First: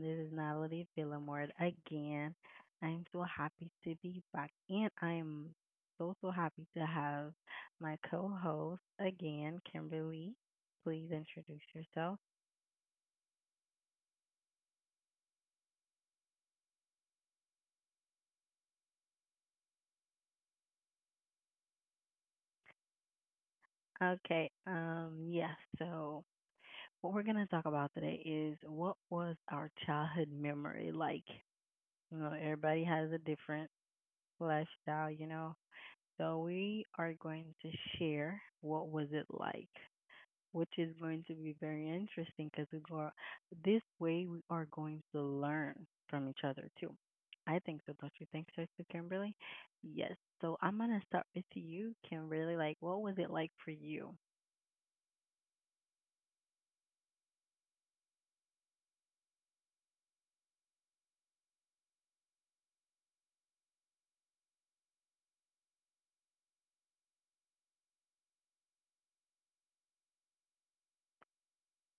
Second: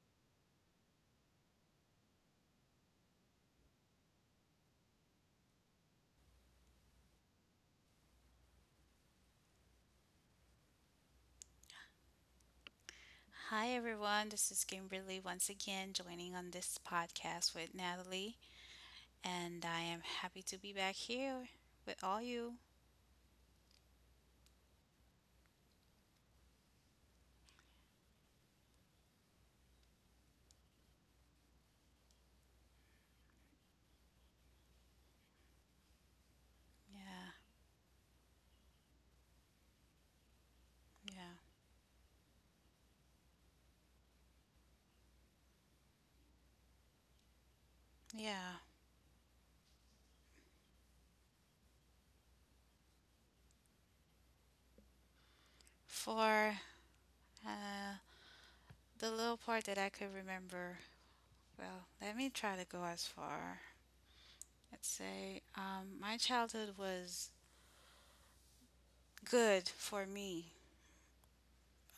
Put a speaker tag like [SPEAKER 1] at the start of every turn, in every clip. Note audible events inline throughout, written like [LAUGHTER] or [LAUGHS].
[SPEAKER 1] This is Natalie Villamort again. I'm so happy to be back, and I'm so happy to have my co-host again, Kimberly. Please introduce yourself.
[SPEAKER 2] Hi, everyone. This is Kimberly once again joining on this podcast with Natalie, and I am happy to be back here with all you.
[SPEAKER 1] Okay. Yeah. So, what we're gonna talk about today is what was our childhood memory like. Everybody has a different lifestyle. So we are
[SPEAKER 2] Yeah,
[SPEAKER 1] going to share what was it like. Which is going to
[SPEAKER 2] yeah,
[SPEAKER 1] be very interesting because we go this way we are going to learn from each other too. I think so. Don't you think
[SPEAKER 2] yeah.
[SPEAKER 1] so, too, Kimberly? Yes. So I'm gonna start with you, Kimberly. Like, what was it like for you?
[SPEAKER 2] For uh, the little part that I could remember, well, let me try to go as far. Let's say my childhood was good for me.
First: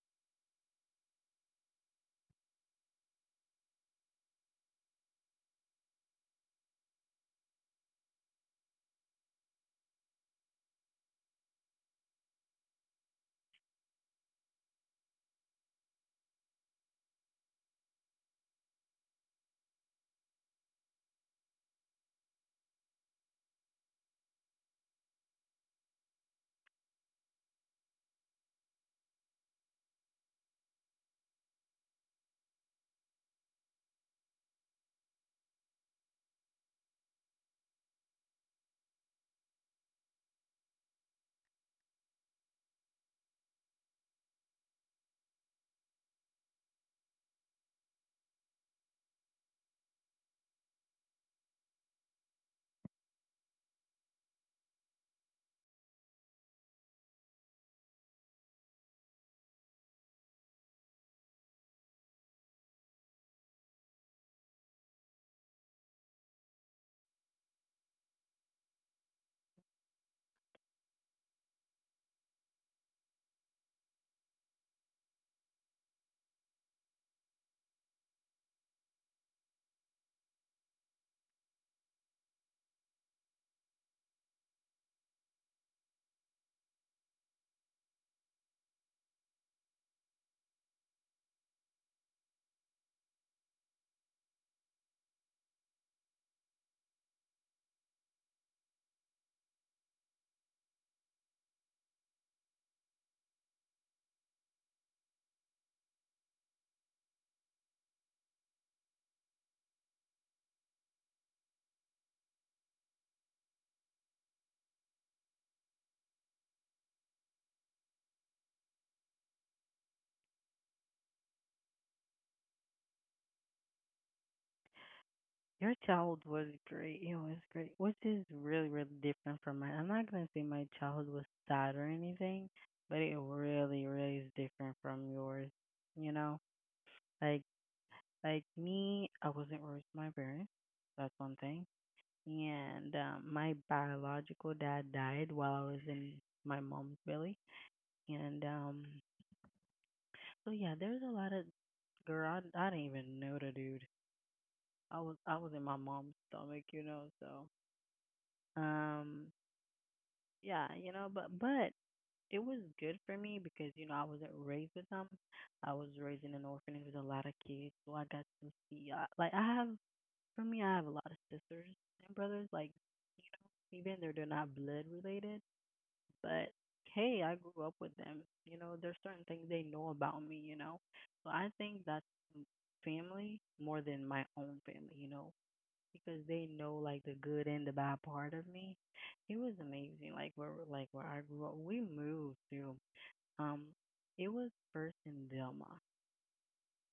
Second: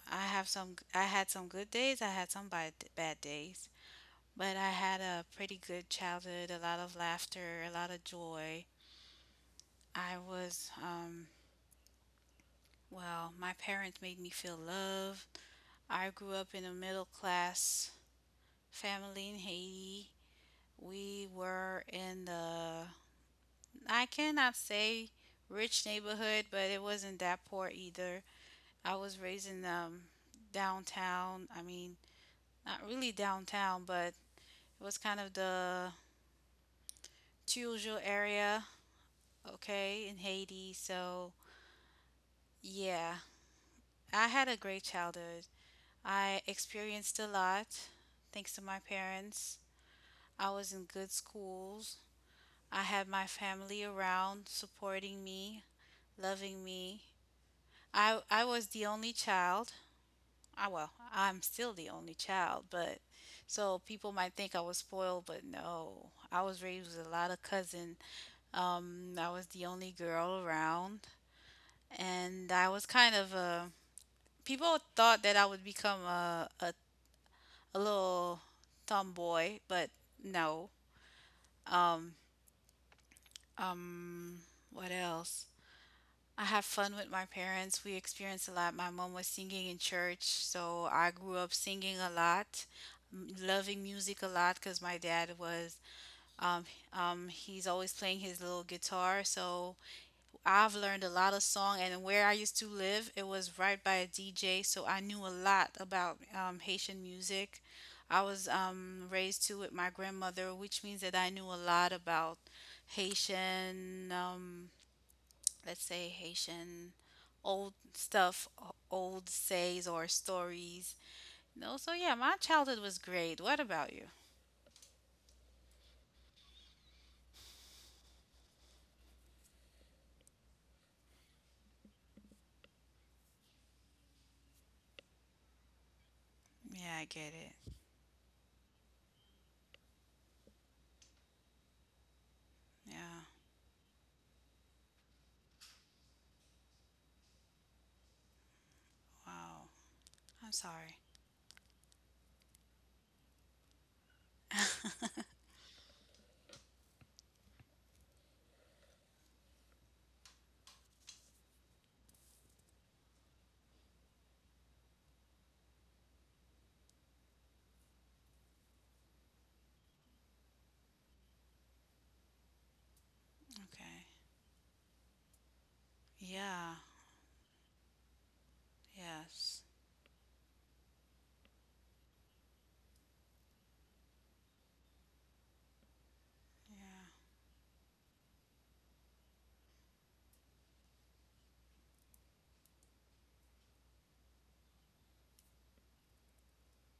[SPEAKER 2] I have some. I had some good days. I had some bad days. But I had a pretty good childhood. A lot of laughter. A lot of joy. I was, um, well, my parents made me feel loved. I grew up in a middle class family in Haiti. We were in the, I cannot say rich neighborhood, but it wasn't that poor either. I was raised in downtown. I mean, not really downtown, but it was kind of the Tijuana area, okay, in Haiti. So, yeah, I had a great childhood. I experienced a lot thanks to my parents. I was in good schools. I had my family around supporting me, loving me. I was the only child. I well, I'm still the only child, but so people might think I was spoiled, but no. I was raised with a lot of cousins. I was the only girl around, and I was kind of a. people thought that I would become a little tomboy, but no. Um, um, what else? I have fun with my parents. We experienced a lot. My mom was singing in church, so I grew up singing a lot, loving music a lot because um, he's always playing his little guitar. So I've learned a lot of song, and where I used to live, it was right by a DJ, so I knew a lot about Haitian music. I was raised to it my grandmother, which means that I knew a lot about Haitian, um, let's say Haitian old stuff, old says or stories. No, so yeah, my childhood was great. What about you?
[SPEAKER 1] Your childhood was great. It was great, which is really, really different from mine. I'm not gonna say my childhood was sad or anything, but it really, really is different from yours. You know,
[SPEAKER 2] Yeah, I get
[SPEAKER 1] like,
[SPEAKER 2] it.
[SPEAKER 1] like me, I wasn't raised by my parents. That's one thing, and
[SPEAKER 2] Yeah.
[SPEAKER 1] my biological dad died while I was in my mom's belly. And
[SPEAKER 2] Wow. I'm
[SPEAKER 1] so yeah,
[SPEAKER 2] sorry.
[SPEAKER 1] there's a lot of, girl. I didn't even know the dude. I was in my mom's stomach, you know. So um, yeah, you know, but it was good for me because you know I wasn't raised with them. I was raised in an orphanage with a lot of kids, so I got to see. Like I have, for me, I have a lot of sisters and brothers. Like you know, even
[SPEAKER 2] Okay.
[SPEAKER 1] though they're not blood related, but
[SPEAKER 2] Yeah.
[SPEAKER 1] hey, I grew up with them. You know, there's certain things
[SPEAKER 2] Yes.
[SPEAKER 1] they know about me, you know. So I think that's m- family more than my own family, you know, because they know like
[SPEAKER 2] Yeah.
[SPEAKER 1] the good and the bad part of me. It was amazing. Like where I grew up, we moved to, um it was first in Delma.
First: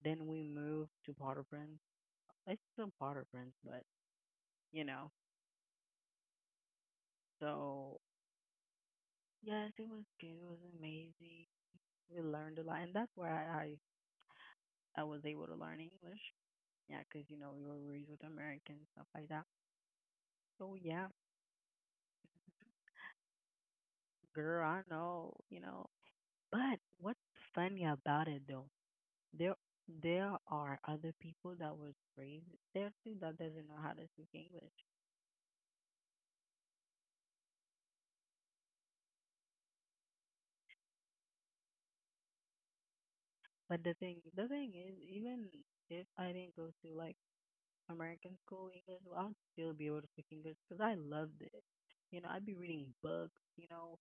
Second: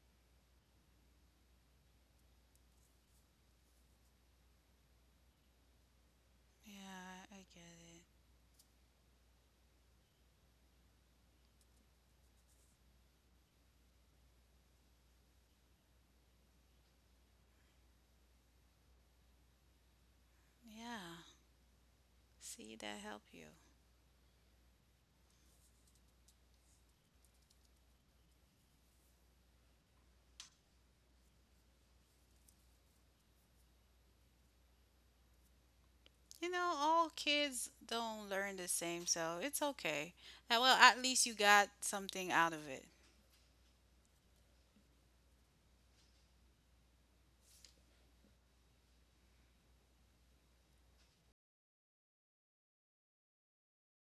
[SPEAKER 1] Then we moved to Potter Prince. It's still Potter Prince, but you know.
[SPEAKER 2] Yeah, I get
[SPEAKER 1] So
[SPEAKER 2] it.
[SPEAKER 1] yes, it was good. It was amazing. We learned a lot, and that's where I was able to learn English. Yeah, cause you know we were raised with Americans, stuff like that. So yeah,
[SPEAKER 2] Yeah. See, that help you.
[SPEAKER 1] girl, I know, you know. But what's funny about it though? There there are other people that was raised there too that doesn't know how to speak English.
[SPEAKER 2] You know, all kids don't learn the same, so it's okay. Well, at least you got something out of it.
[SPEAKER 1] But the thing is, even if I didn't go to like American school English, well, I'd still be able to speak English, cause I loved it. You know, I'd be reading books, you know,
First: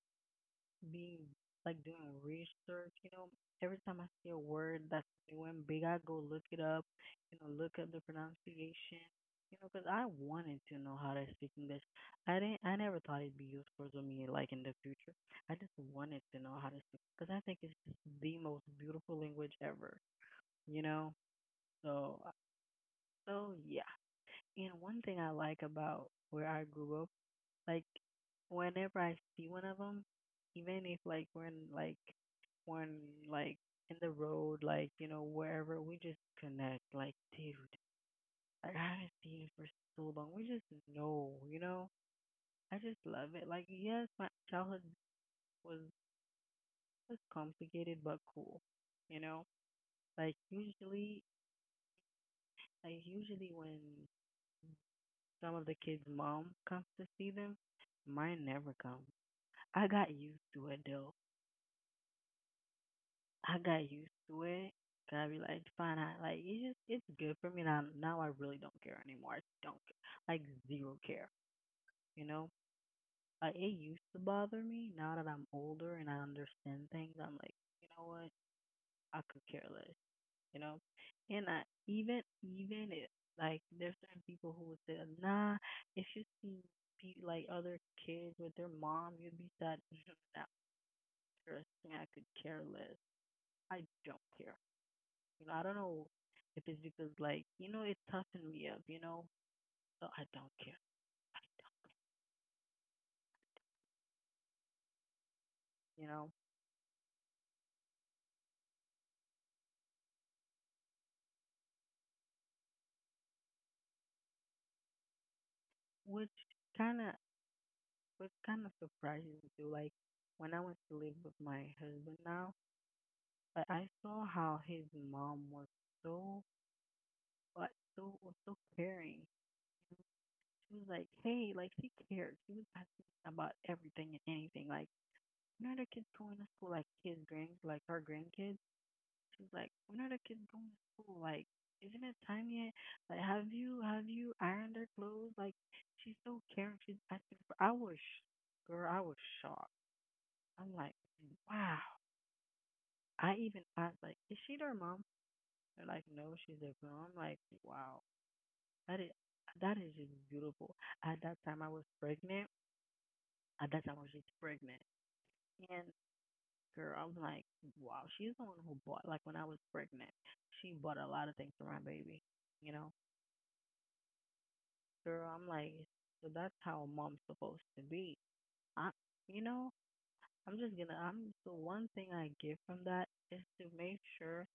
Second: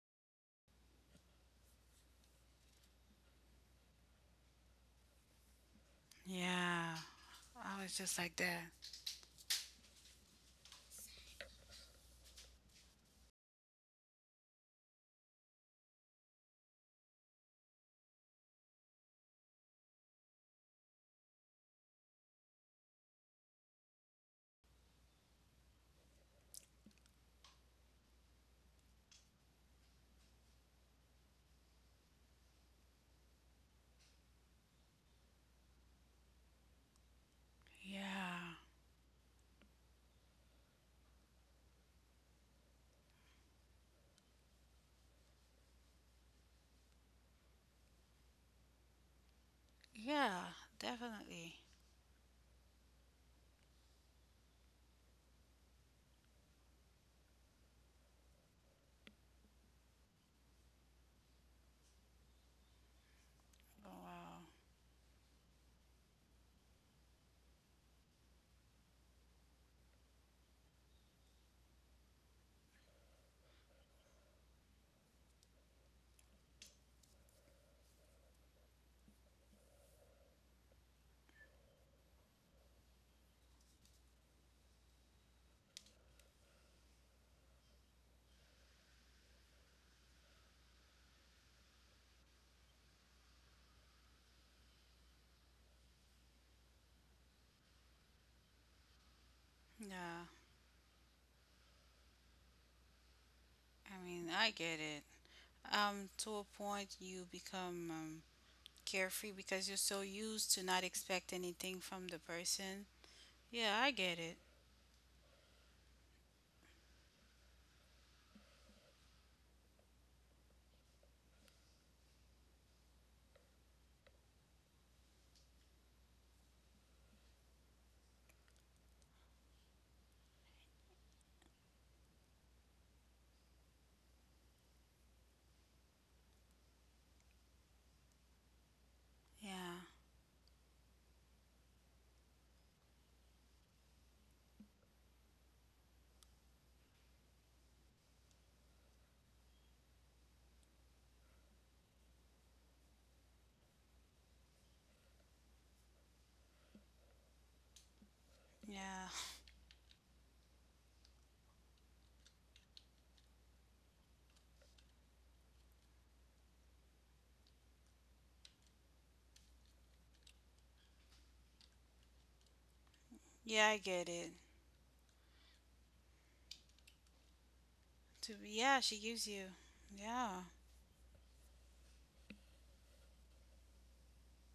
[SPEAKER 1] be like doing research, you know. Every time I see a word that's new and big, I go look it up,
[SPEAKER 2] Yeah.
[SPEAKER 1] you know, look
[SPEAKER 2] I
[SPEAKER 1] up
[SPEAKER 2] was
[SPEAKER 1] the
[SPEAKER 2] just like that.
[SPEAKER 1] pronunciation, you know, cause I wanted to know how to speak English. I never thought it'd be useful to me, like in the future. I just wanted to know how to speak, cause I think it's just the most beautiful language ever, you know. So, uh, so yeah. And one thing I like about where I grew up, like whenever I see one of them, even if like we're in like we're in like in the road, like you know wherever, we just connect. Like dude,
[SPEAKER 2] Yeah.
[SPEAKER 1] like I haven't seen you for so long. We just know, you know. I just love it. Like yes, my childhood was complicated but cool, you know. Like
[SPEAKER 2] Yeah,
[SPEAKER 1] usually,
[SPEAKER 2] definitely.
[SPEAKER 1] like usually when some of the kids' mom comes to see them, mine never come. I got used to it though. I
[SPEAKER 2] Oh,
[SPEAKER 1] got used
[SPEAKER 2] wow.
[SPEAKER 1] to it. I be like, fine. Like it's good for me now. Now I really don't care anymore. I don't care. Like zero care. You know, like it used to bother me. Now that I'm older and I understand things, I'm like, you know what? I could care less. You know, and I even it like there's certain people who would say, nah, if you see like other kids with their mom, you'd be sad. [LAUGHS] Nah, trust me, I could care less. I don't care. You know, I don't know if it's because like, you know, it toughened me up, you know. So I
[SPEAKER 2] Yeah.
[SPEAKER 1] don't care,
[SPEAKER 2] I mean, I get it.
[SPEAKER 1] you know.
[SPEAKER 2] To a point, you become carefree because you're so used to not expect anything from the person. Yeah, I get it.
[SPEAKER 1] Which kinda which kinda surprises me too. Like when I went to live with my husband now, like I saw how his mom was so so caring. She was like, hey, like she cared. She was asking about everything and anything. Like, you know the kids going to school, like his grand like her grandkids? She's like,
[SPEAKER 2] Yeah.
[SPEAKER 1] when are the kids going to school? Like, isn't it time yet? Like, have you ironed their clothes? Like, she's so caring. She's acting. For, I was, sh- Girl, I was shocked. I'm like, wow. I even asked, like, is she their mom? They're like, no, she's their girl. I'm like, wow, that
[SPEAKER 2] Yeah.
[SPEAKER 1] is just beautiful. At that time, I was pregnant. At that time, I was just pregnant, and girl, I'm like, wow, she's the one who bought. Like when I was pregnant, she bought a lot of things for my baby. You know,
[SPEAKER 2] Yeah, I get it.
[SPEAKER 1] girl, I'm like, so that's how a mom's supposed to be.
[SPEAKER 2] To be, yeah,
[SPEAKER 1] I,
[SPEAKER 2] she gives
[SPEAKER 1] you
[SPEAKER 2] you.
[SPEAKER 1] know,
[SPEAKER 2] Yeah.
[SPEAKER 1] I'm, the one thing I get from that is to make sure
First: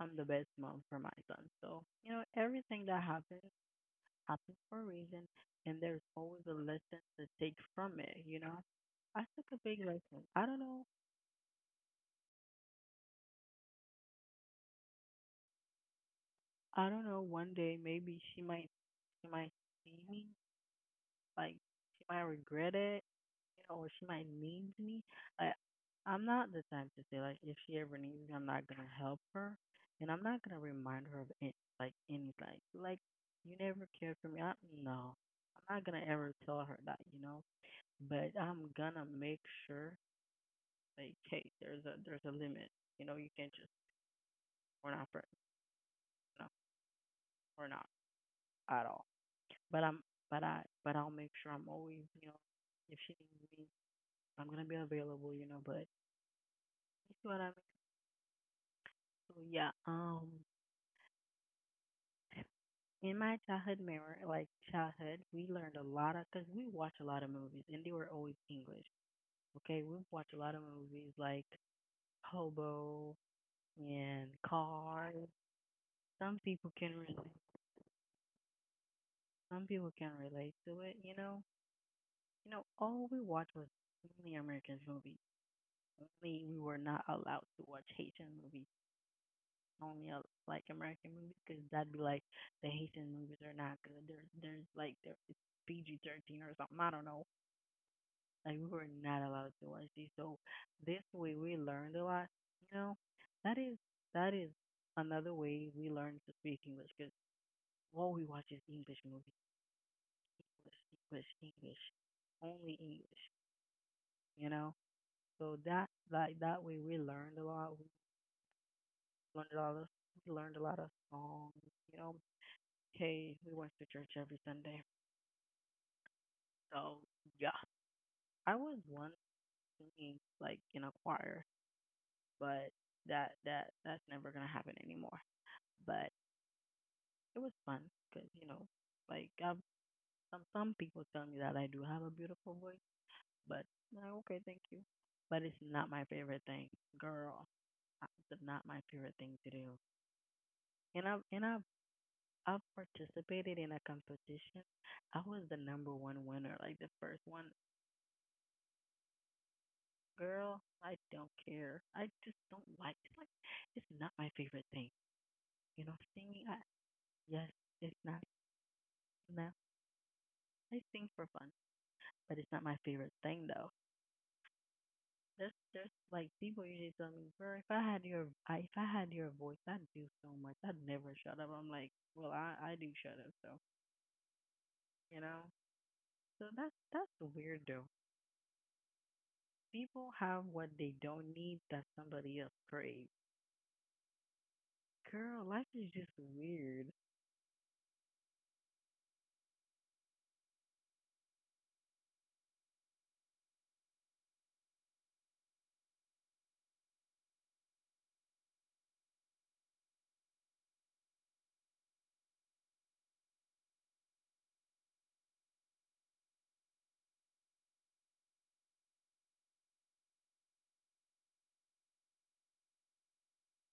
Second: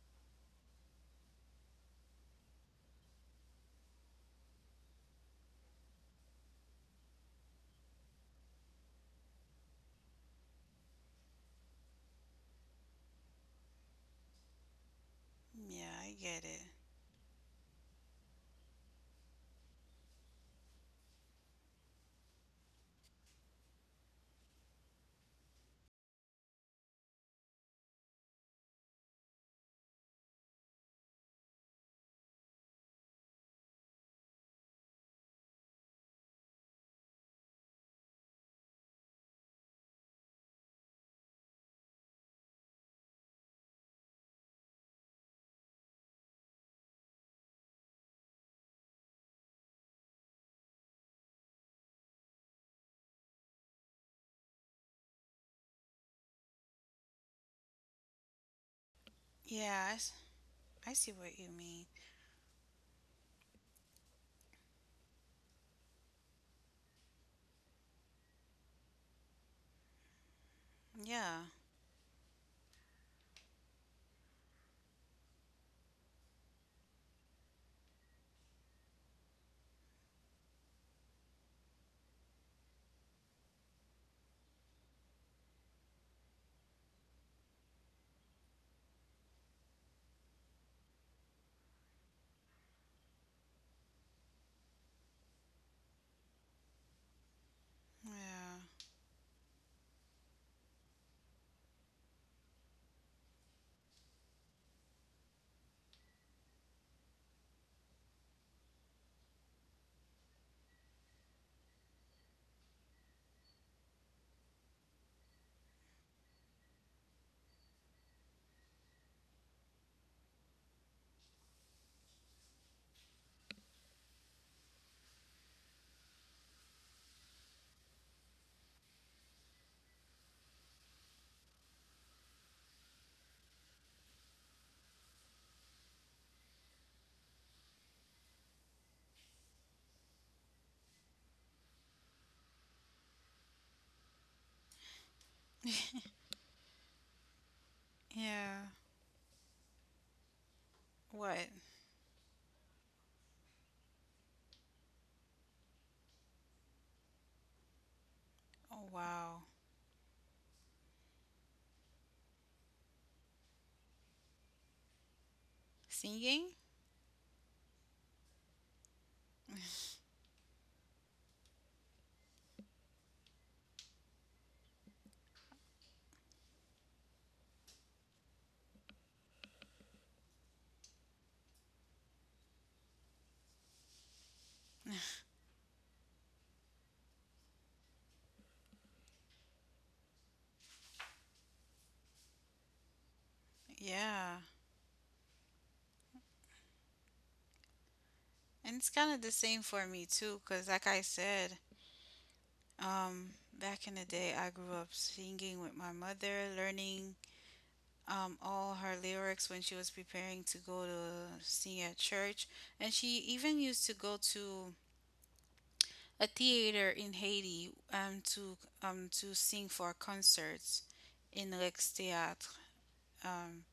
[SPEAKER 1] I'm the best mom for my son. So, you know, everything that happens happens for a reason, and there's always a lesson to take from it, you know? I took a big lesson. I don't know,
[SPEAKER 2] Yeah, I get it.
[SPEAKER 1] one day maybe she might see me, like, she might regret it, you know, or she might need me. I, I'm not the type to say like if she ever needs me, I'm not gonna help her, and I'm not gonna remind her of it, like any like you never cared for me. No, I'm not gonna ever tell her that, you know. But I'm gonna make sure, like hey, there's a limit. You know, you can't just, we're not friends. No, we're not at all. But I'm but I'll make sure I'm always, you know, if she needs me, I'm gonna be available. You know, but you see what I mean. So yeah,
[SPEAKER 2] Yeah, I see what you mean.
[SPEAKER 1] in my childhood memory, like childhood, we learned a lot of, because we watched a lot of movies and they were always English. Okay, we watched a lot of movies
[SPEAKER 2] Yeah.
[SPEAKER 1] like Hobo and Cars. Some people can relate. Some people can relate to it. You know, all we watched was only American movies. Only, we were not allowed to watch Haitian movies. Only like American movies because that'd be like the Haitian movies are not good. There's like there, it's PG-13 or something. I don't know. Like
[SPEAKER 2] Yeah.
[SPEAKER 1] we were not allowed to watch these. So this way we learned a lot. You know, that is that is another way we learn to speak English because all we watch is English movies, English, English, English, only English. You know, so that, like that way we learned a lot. We learned a lot of We learned a lot of songs. You know, hey, we went to church every Sunday. So yeah, I was once singing like in a choir, but that's never gonna happen anymore. But it was fun because, you know, like some people tell me that I do have a beautiful voice, but I'm like, okay, thank you. But it's not my favorite thing, girl. It's not
[SPEAKER 2] Yeah.
[SPEAKER 1] my favorite thing to do. And
[SPEAKER 2] What?
[SPEAKER 1] I've participated in a competition. I was the number one winner, like the first one.
[SPEAKER 2] Oh, wow.
[SPEAKER 1] Girl, I don't care. I just don't like. It's like it's not my favorite thing. You know, singing.
[SPEAKER 2] Singing?
[SPEAKER 1] Yes, it's not. No, I sing for fun, but it's not my favorite thing though. That's just like people usually tell me, bro, if I had your I, if I had your voice, I'd do so much. I'd never shut up. I'm like, well, I do shut up, so you know. So that's weird though. People have what they don't need that somebody else craves.
[SPEAKER 2] Yeah.
[SPEAKER 1] Girl, life is just weird.
[SPEAKER 2] And it's kind of the same for me too, 'cause like I said, back in the day, I grew up singing with my mother, learning all her lyrics when she was preparing to go to sing at church, and she even used to go to a theater in Haiti to sing for concerts in Rex Theatre. Um,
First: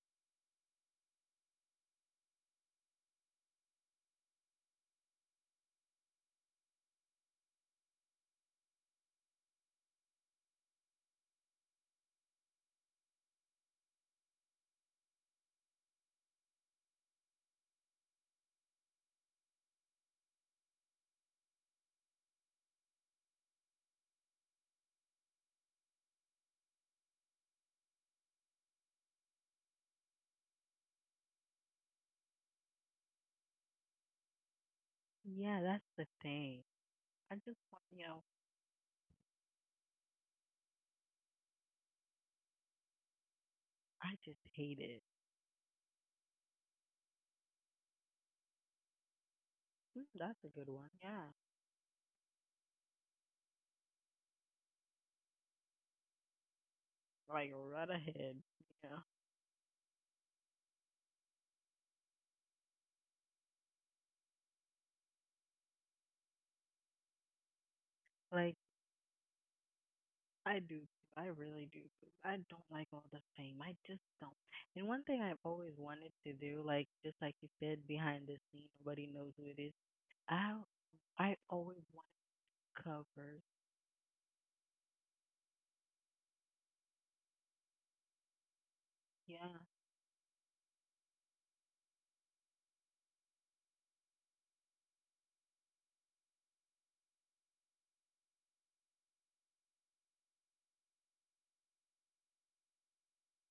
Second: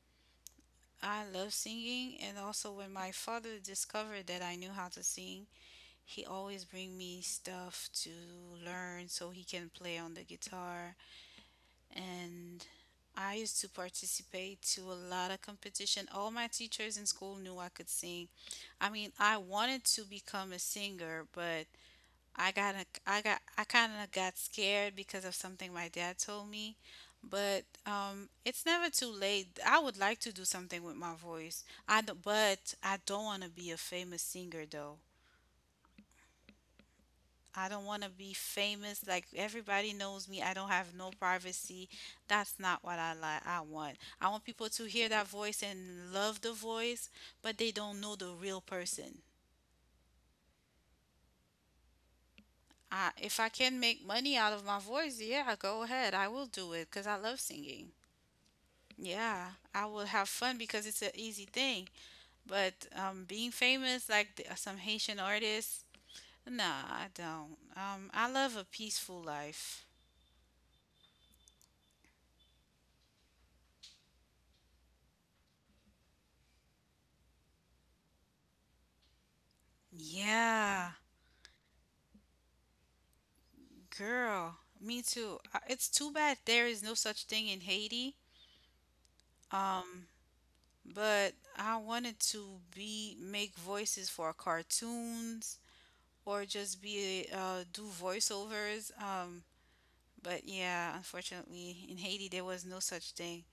[SPEAKER 2] I love singing, and also when my father discovered that I knew how to sing, he always bring me stuff to learn so he can play on the guitar. And I used to participate to a lot of competition. All my teachers in school knew I could sing. I mean, I wanted to become a singer, but I got I kind of got scared because of something my dad told me, but it's never too late. I would like to do something with my voice. I don't, but I don't want to be a famous singer though.
[SPEAKER 1] Yeah, that's the thing. I just
[SPEAKER 2] I
[SPEAKER 1] want,
[SPEAKER 2] don't want to be famous like everybody knows me. I don't have no privacy. That's not what I like. I want.
[SPEAKER 1] I
[SPEAKER 2] I
[SPEAKER 1] just
[SPEAKER 2] want people
[SPEAKER 1] hate
[SPEAKER 2] to
[SPEAKER 1] it.
[SPEAKER 2] hear that voice and love the voice, but they don't know the real person.
[SPEAKER 1] Mm, that's a good one. Yeah,
[SPEAKER 2] If I can make money out of my voice, yeah, go ahead. I will do it because I love
[SPEAKER 1] like right
[SPEAKER 2] singing.
[SPEAKER 1] ahead. Yeah,
[SPEAKER 2] Yeah, I will have fun because it's an easy thing. But being famous, like some Haitian artists, nah, I don't. I
[SPEAKER 1] like
[SPEAKER 2] love a peaceful life.
[SPEAKER 1] I do. I really do. I don't like all the fame. I just don't. And one thing I've always wanted to do, like just like you said, behind the scene, nobody knows who it is. I
[SPEAKER 2] Yeah,
[SPEAKER 1] I always wanted covers.
[SPEAKER 2] girl, me too. It's too bad there is no such thing in Haiti.
[SPEAKER 1] Yeah,
[SPEAKER 2] Um, but I wanted to be make voices for cartoons or just be do voiceovers. But yeah, unfortunately in Haiti there was no such thing.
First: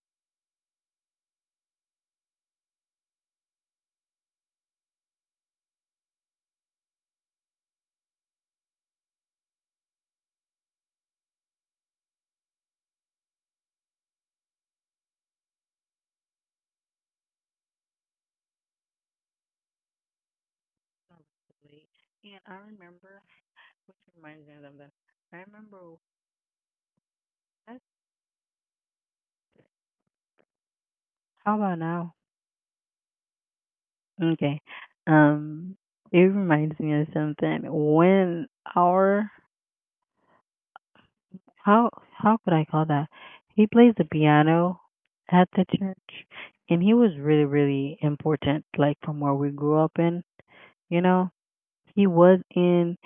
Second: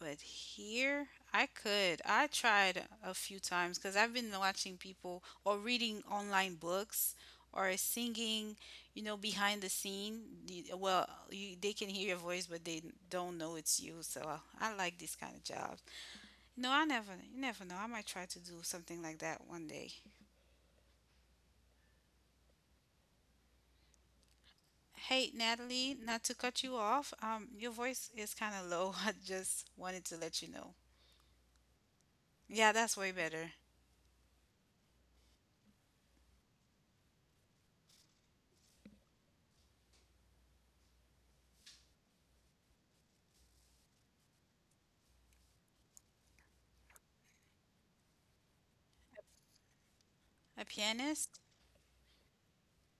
[SPEAKER 2] But here, I could. I tried a few times because I've been watching people or reading online books or singing, you know, behind the scene. Well, you, they can hear your voice, but they don't know it's you. So I like this kind of job. No, I never, you never know. I might try to do something like that one day.
[SPEAKER 1] absolutely. And I remember, which reminds me of something.
[SPEAKER 2] Hey,
[SPEAKER 1] I
[SPEAKER 2] Natalie,
[SPEAKER 1] remember.
[SPEAKER 2] not to cut you off, your
[SPEAKER 1] That's,
[SPEAKER 2] voice is kind of low. [LAUGHS] I just wanted to let you know.
[SPEAKER 1] how about now?
[SPEAKER 2] Yeah, that's way better.
[SPEAKER 1] Okay. Um, it reminds me of something. When our how how could I call that? He plays the piano at the church, and he was really important. Like from where we grew up in,
[SPEAKER 2] A
[SPEAKER 1] you know,
[SPEAKER 2] pianist?
[SPEAKER 1] he was in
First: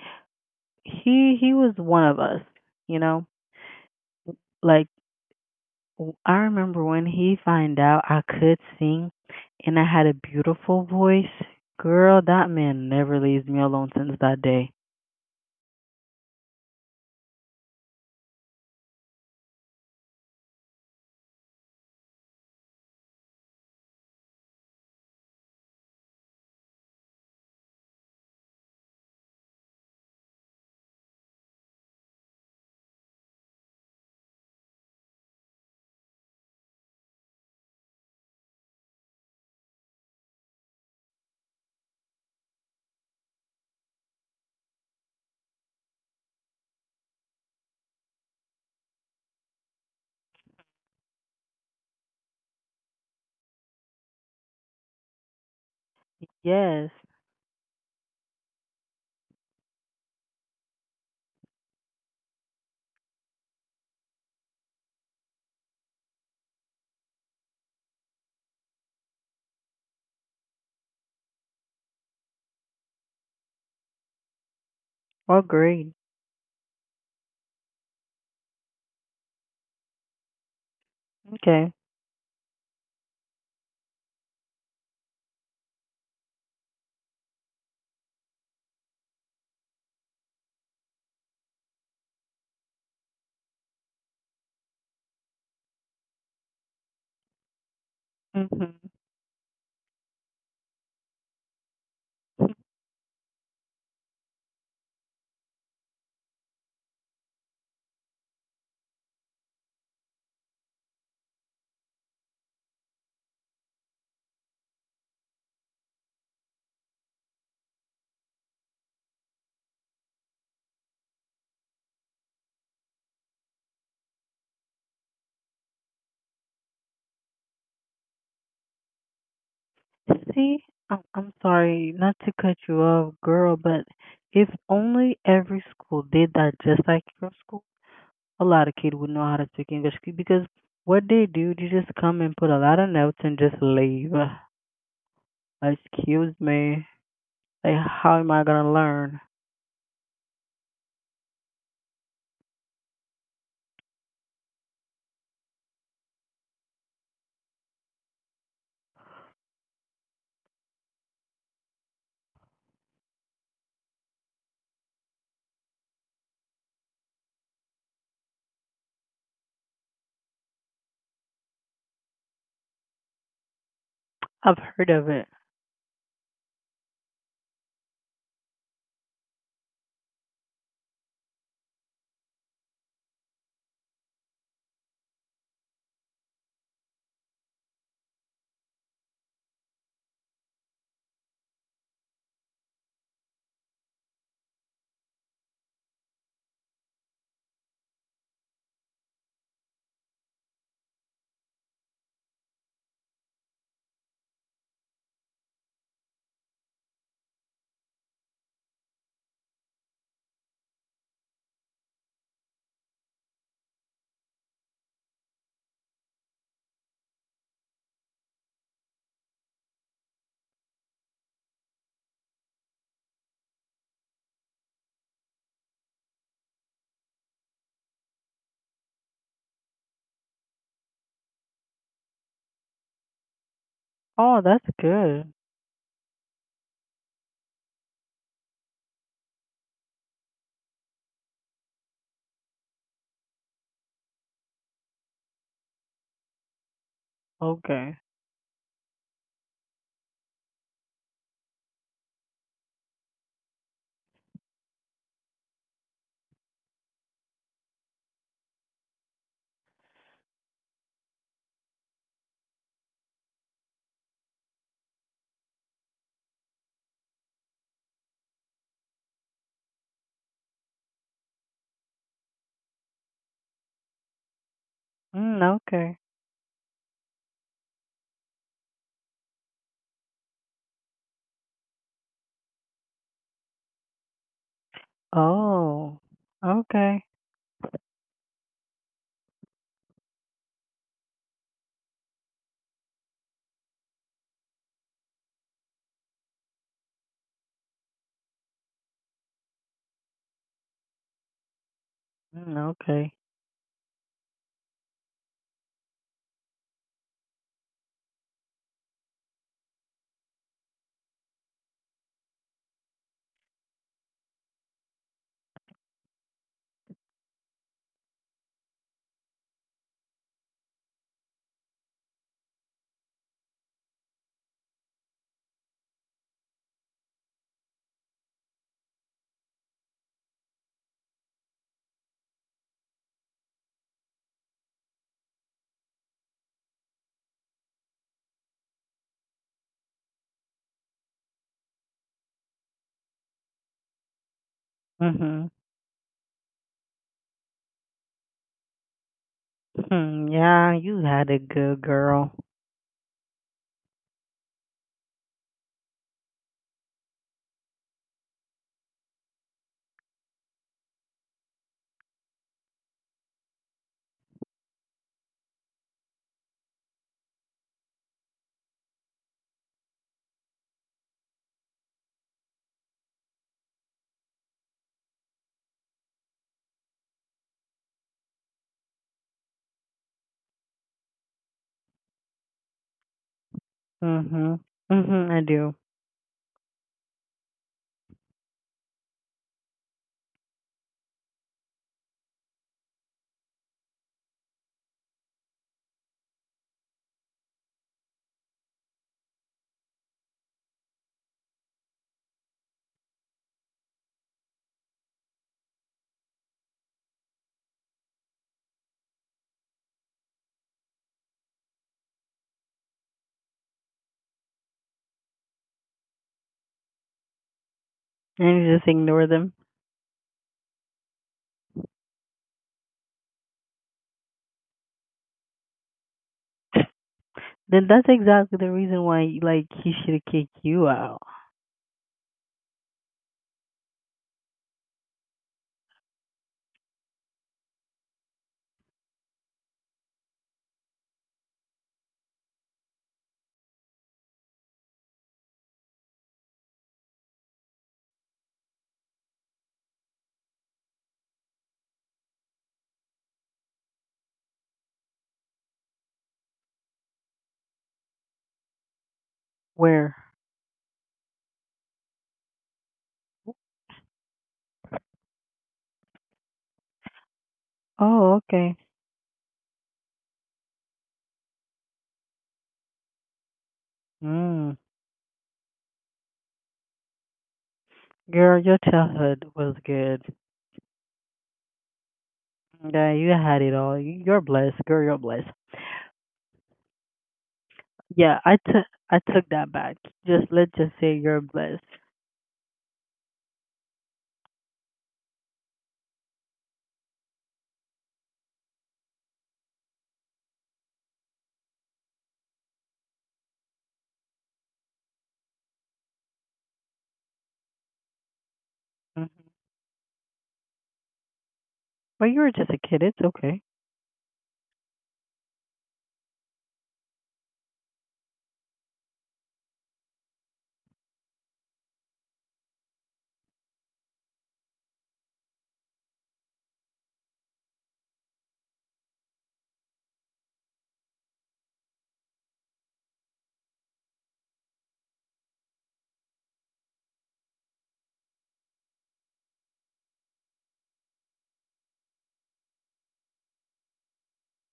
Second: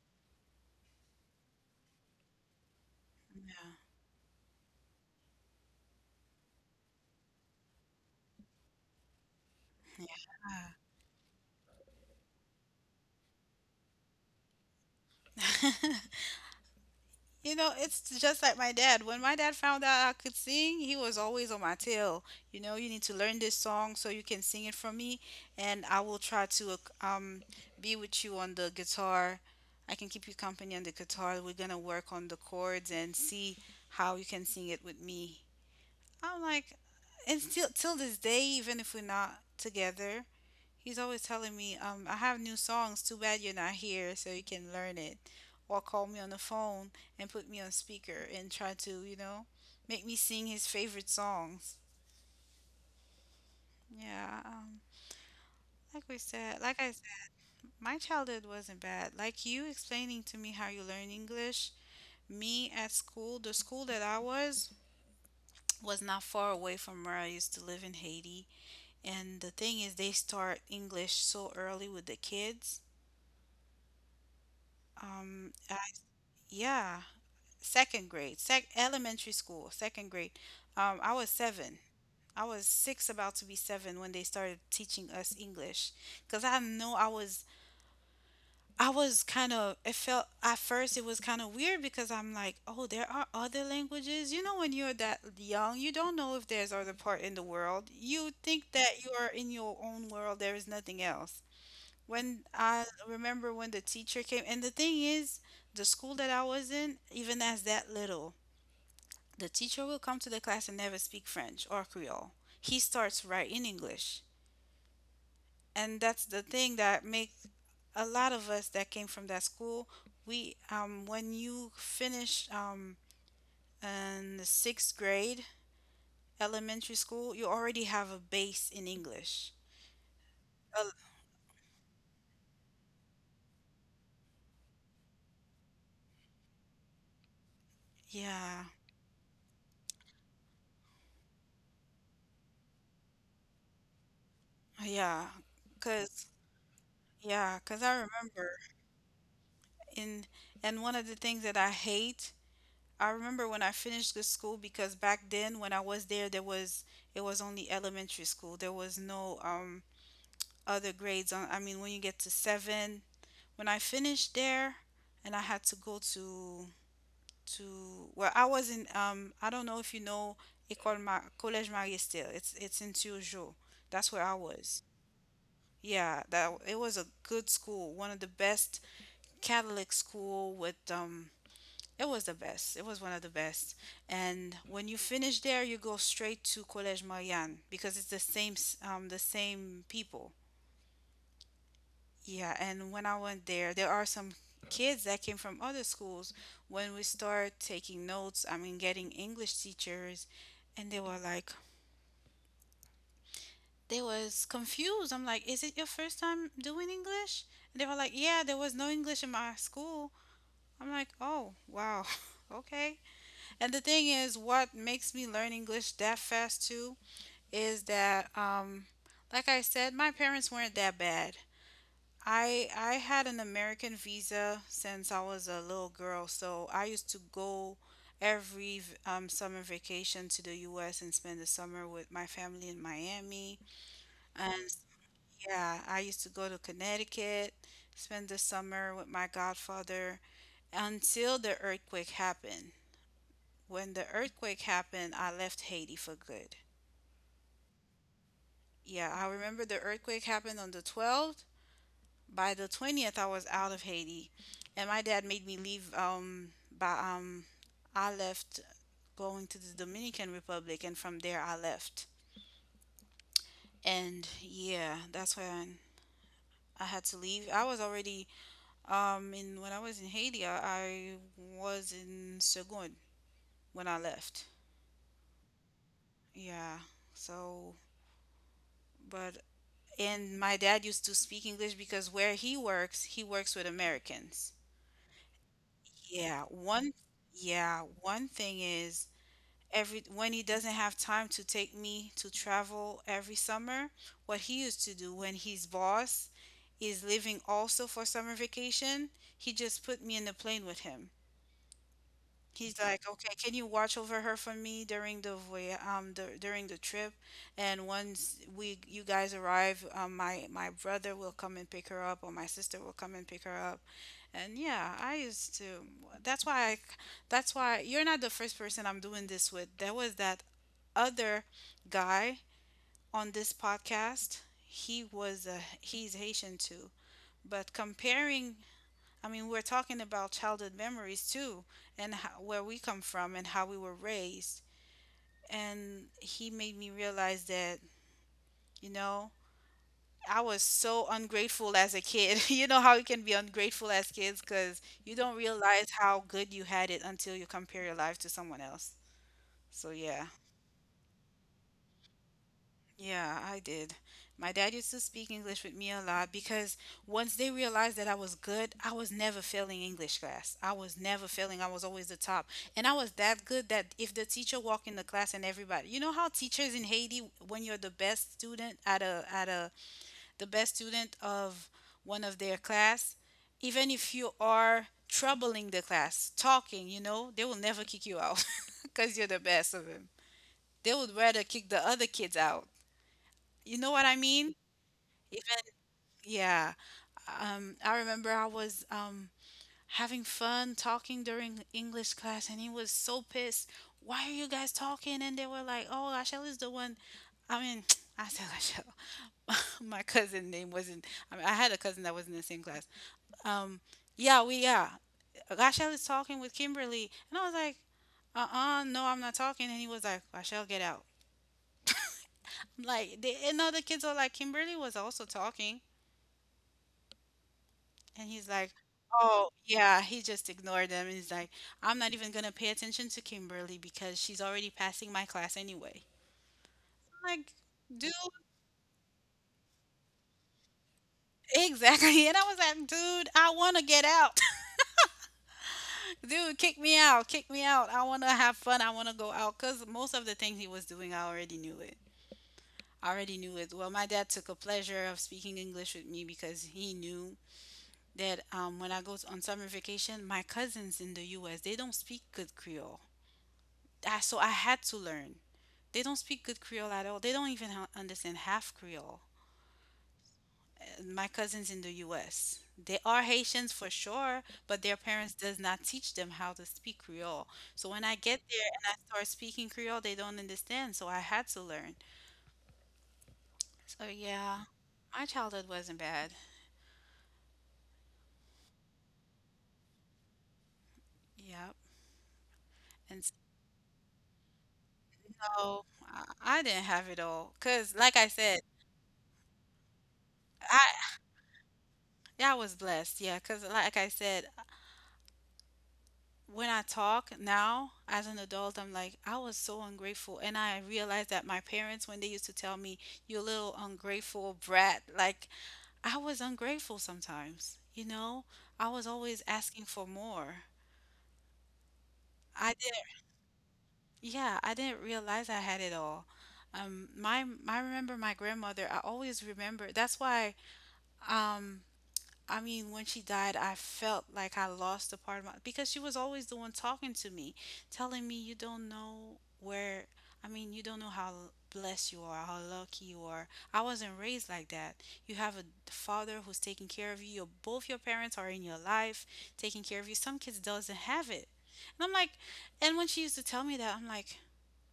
[SPEAKER 1] he was one of us. You know, like I remember when he find out I could sing, and I had a beautiful voice. Girl, that man never leaves me alone since that day.
[SPEAKER 2] Yeah. [LAUGHS] You know, it's just like my dad. When my dad found out I could sing, he was always on my tail. You know, you need to learn this song so you can sing it for me, and I will try to be with you on the guitar. I can keep you company on the guitar. We're gonna work on the chords and see how you can sing it with me. I'm like, and still till this day, even if we're not together, he's always telling me, I have new songs. Too bad you're not here, so you can learn it, or call me on the phone and put me on speaker and try to, you know, make me sing his favorite songs. Yeah. Um,
[SPEAKER 1] Yes.
[SPEAKER 2] like I said, my childhood wasn't bad. Like you explaining to me how you learn English. Me at school, the school that I was not far away from where I used to live in Haiti. And the thing is, they start English so early with the kids.
[SPEAKER 1] Oh,
[SPEAKER 2] Um, uh,
[SPEAKER 1] great.
[SPEAKER 2] yeah, sec elementary school, second grade. I was
[SPEAKER 1] Okay.
[SPEAKER 2] seven. About to be seven when they started teaching us English. Cause I know I was, It felt at first it was kind of weird because I'm like, oh, there are other languages. You know, when you're that young, you don't know if there's other part in the world. You think
[SPEAKER 1] Hmm.
[SPEAKER 2] that you are in your own world. There is nothing else. When I remember when the teacher came, and the thing is, the school that I was in, even as that little, the teacher will come to the class and never speak French or Creole. He starts right in English. And that's the thing that makes a lot of us that came from that school, we when you finish in the sixth grade elementary school, you already have a base in English.
[SPEAKER 1] See,
[SPEAKER 2] Uh,
[SPEAKER 1] I'm sorry, not to cut you off, girl, but if only every school did that just like your school, a
[SPEAKER 2] yeah,
[SPEAKER 1] lot of kids would know how to speak English because what they do, they just come and put a lot of notes and just leave.
[SPEAKER 2] yeah,
[SPEAKER 1] [SIGHS]
[SPEAKER 2] cause
[SPEAKER 1] Excuse me.
[SPEAKER 2] yeah, cause
[SPEAKER 1] Like,
[SPEAKER 2] I
[SPEAKER 1] how am
[SPEAKER 2] remember.
[SPEAKER 1] I gonna learn?
[SPEAKER 2] And and one of the things that I hate, I remember when I finished the school because back then when I was there there was it was only elementary school. There was no other grades on. I mean, when you get to 7, when I finished there and I had to go to, well, I was in I don't know if you know École Mar Collège Marie-Estelle. It's in Turgeot. That's where I
[SPEAKER 1] I've
[SPEAKER 2] was.
[SPEAKER 1] heard of it.
[SPEAKER 2] Yeah, that it was a good school, one of the best Catholic school with um, it was the best. It was one of the best. And when you finish there, you go straight to Collège Marianne because it's the same people. Yeah, and when I went there, there are some kids that came from other schools. When we start taking notes, I mean, getting English teachers, and they were like, they was confused. I'm like, is it your first time doing English? And they were like, yeah, there was no English in my school. I'm like, oh wow, [LAUGHS] okay. And the thing is, what makes me learn English that fast too is that, like I said, my parents weren't that bad. I had an American visa since I was a little girl, so I used to go every summer vacation to the U.S. and spend the summer with my family in Miami.
[SPEAKER 1] Oh,
[SPEAKER 2] And
[SPEAKER 1] that's good.
[SPEAKER 2] yeah, I used to go to Connecticut, spend the summer with my godfather until the earthquake happened. When the earthquake happened, I left Haiti for good.
[SPEAKER 1] Okay.
[SPEAKER 2] Yeah, I remember the earthquake happened on the 12th. By the 20th, I was out of Haiti, and my dad made me leave. By I left going to the Dominican Republic, and from there, I left. And yeah, that's when I had to leave. I was already in when I was in Haiti, I was in Segun when I left.
[SPEAKER 1] Mm, okay.
[SPEAKER 2] Yeah. So, but and my dad used to speak English because where he works with Americans.
[SPEAKER 1] Oh,
[SPEAKER 2] Yeah, one
[SPEAKER 1] okay.
[SPEAKER 2] yeah, one thing is every when he doesn't have time to take me to travel every summer, what he used to do when his boss is leaving also for summer vacation, he just put me in the plane with him.
[SPEAKER 1] Mm,
[SPEAKER 2] He's like,
[SPEAKER 1] okay.
[SPEAKER 2] okay, can you watch over her for me during the during the trip? And once we you guys arrive, my brother will come and pick her up, or my sister will come and pick her up. And yeah, I used to. That's why I, that's why you're not the first person I'm doing this with. There was that other guy on this podcast. He was a he's Haitian too, but comparing I mean, we're talking about childhood memories too, and how, where we come from and how we were raised. And he made me realize that, you know, I was so ungrateful as a kid. [LAUGHS] You know how you can be ungrateful as kids because you don't
[SPEAKER 1] Mm-hmm.
[SPEAKER 2] realize how good you had it until you compare your life to someone else. So, yeah.
[SPEAKER 1] Hmm, yeah, you had a good girl.
[SPEAKER 2] Yeah, I did. My dad used to speak English with me a lot because once they realized that I was good, I was never failing English class. I was never failing. I was always the top. And I was that good that if the teacher walked in the class and everybody, you know how teachers in Haiti, when you're the best student at a the best student of one of their class, even if you are troubling the class, talking, you know, they will never kick you out [LAUGHS] because you're the best of them. They would rather kick the other kids out. You know what I mean?
[SPEAKER 1] Mhm. Mhm, I
[SPEAKER 2] Even
[SPEAKER 1] do,
[SPEAKER 2] yeah, I remember I was having fun talking during English class, and he was so pissed. Why are you guys talking? And they were like, "Oh, Lachelle is the one." I mean, [TSK] I said Lachelle. [LAUGHS] My cousin name wasn't. I mean, I had a cousin that was in the same class. Um, yeah, Lachelle is talking with Kimberly, and I was like, "Uh-uh, no, I'm not talking." And he was like, "Lachelle, get out." Like, the, and other kids are like, Kimberly was also talking. And he's like,
[SPEAKER 1] and you just ignore
[SPEAKER 2] oh,
[SPEAKER 1] them.
[SPEAKER 2] yeah, he just ignored them. And he's like, I'm not even going to pay attention to Kimberly because she's already passing my class anyway. Like,
[SPEAKER 1] Then
[SPEAKER 2] dude,
[SPEAKER 1] that's exactly the reason why, like, he should kick you out.
[SPEAKER 2] exactly. [LAUGHS] And I was like, dude, I want to get out. [LAUGHS] Dude, kick me out. Kick me out. I want to have fun. I want to go out. Because most of the things he was doing, I already knew it. I already knew it. Well, my dad took a pleasure of speaking English with me because he knew that when I go on summer vacation, my cousins in the U.S., they don't speak good Creole. So I had to learn. They don't speak good Creole at all. They don't even understand half Creole.
[SPEAKER 1] Where?
[SPEAKER 2] My cousins in the U.S. They are Haitians for sure, but their parents does not teach them how to speak Creole. So when I get
[SPEAKER 1] Oh,
[SPEAKER 2] there and
[SPEAKER 1] okay.
[SPEAKER 2] I start speaking Creole, they don't understand. So I had to learn. So yeah,
[SPEAKER 1] Mm.
[SPEAKER 2] my childhood wasn't bad.
[SPEAKER 1] Girl, your childhood was good.
[SPEAKER 2] Yep. And
[SPEAKER 1] Yeah, you had it all. You- You're blessed, girl. You're blessed.
[SPEAKER 2] so I didn't have it all, cause like I
[SPEAKER 1] Yeah,
[SPEAKER 2] said,
[SPEAKER 1] I took that back. Just let's just
[SPEAKER 2] I
[SPEAKER 1] say you're blessed.
[SPEAKER 2] yeah I was blessed. Yeah, cause like I said, when I talk now as an adult, I'm like, I was so ungrateful. And I realized that my parents, when they used to tell me, you little ungrateful brat, like I was ungrateful sometimes, you know? I was always
[SPEAKER 1] Mhm.
[SPEAKER 2] asking for more.
[SPEAKER 1] But you were
[SPEAKER 2] I
[SPEAKER 1] just a
[SPEAKER 2] didn't,
[SPEAKER 1] kid. It's okay.
[SPEAKER 2] yeah, I didn't realize I had it all. I remember my grandmother, I always remember, that's why. Um, I mean, when she died, I felt like I lost a part of my because she was always the one talking to me, telling me you don't know where. I mean, you don't know how blessed you are, how lucky you are. I wasn't raised like that. You have a father who's taking care of you. Your, both your parents are in your life, taking care of you. Some kids doesn't have it. And I'm like, and when she used to tell me that, I'm like,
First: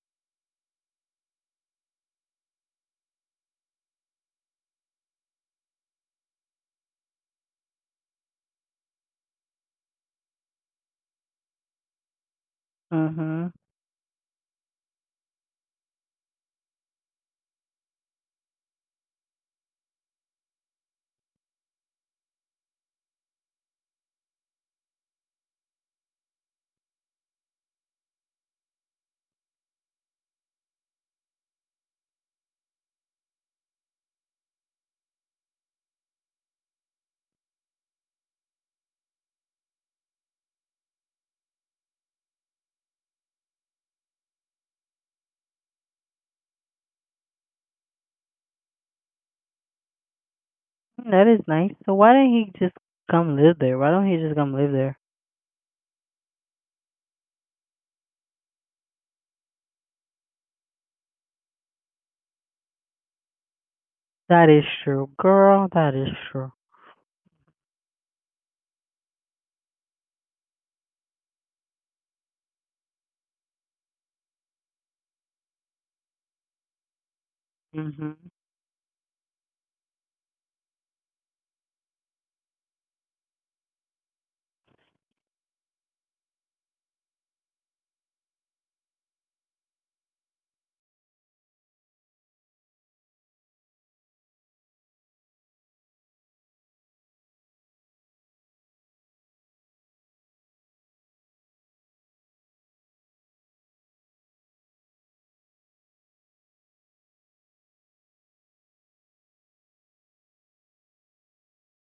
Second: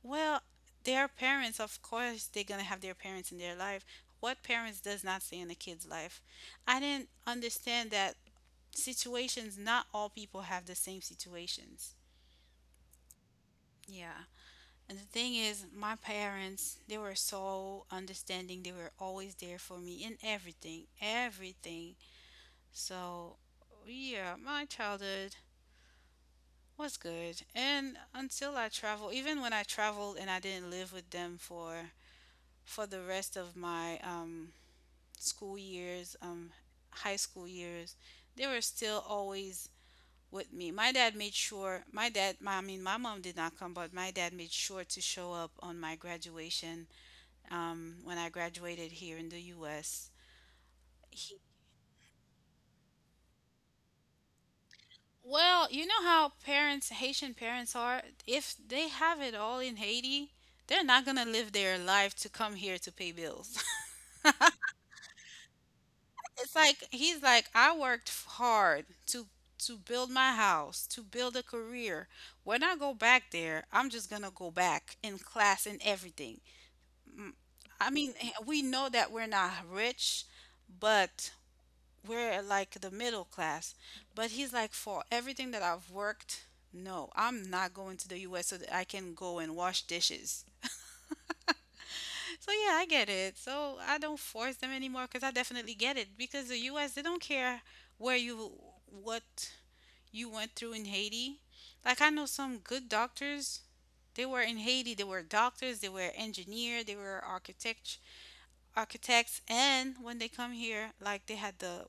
[SPEAKER 2] well, their parents, of course, they're gonna have their parents in their life. What parents does not stay in the kid's life? I didn't understand that situations, not all people have the same situations.
[SPEAKER 1] Mhm.
[SPEAKER 2] Yeah. And the thing is, my parents, they were so understanding. They were always there for me in everything, everything. So, yeah, my childhood was good. And until I traveled. Even when I traveled and I didn't live with them for the rest of my school years, high school years, they were still always with me. My dad made sure, I mean, my mom did not come, but my dad made sure to show up on my graduation when I graduated here in the US.
[SPEAKER 1] That
[SPEAKER 2] He,
[SPEAKER 1] is nice. So why didn't he just come live there? Why don't he just come live there?
[SPEAKER 2] well, you know how parents, Haitian parents are? If they have it all in Haiti, they're not going to live their life to come here to pay bills.
[SPEAKER 1] That is true, girl. That is true.
[SPEAKER 2] It's like He's like I worked hard to build my house, to build a career. When I go back there, I'm just gonna go back in class and everything. Mm, I mean,
[SPEAKER 1] Mhm.
[SPEAKER 2] we know that we're not rich, but we're like the middle class. But he's like, for everything that I've worked, no, I'm not going to the U.S. so that I can go and wash dishes. So yeah, I get it. So I don't force them anymore because I definitely get it because the U.S. they don't care where you what you went through in Haiti. Like I know some good doctors. They were in Haiti. They were doctors. They were engineer. They were architects. And when they come here, like they had the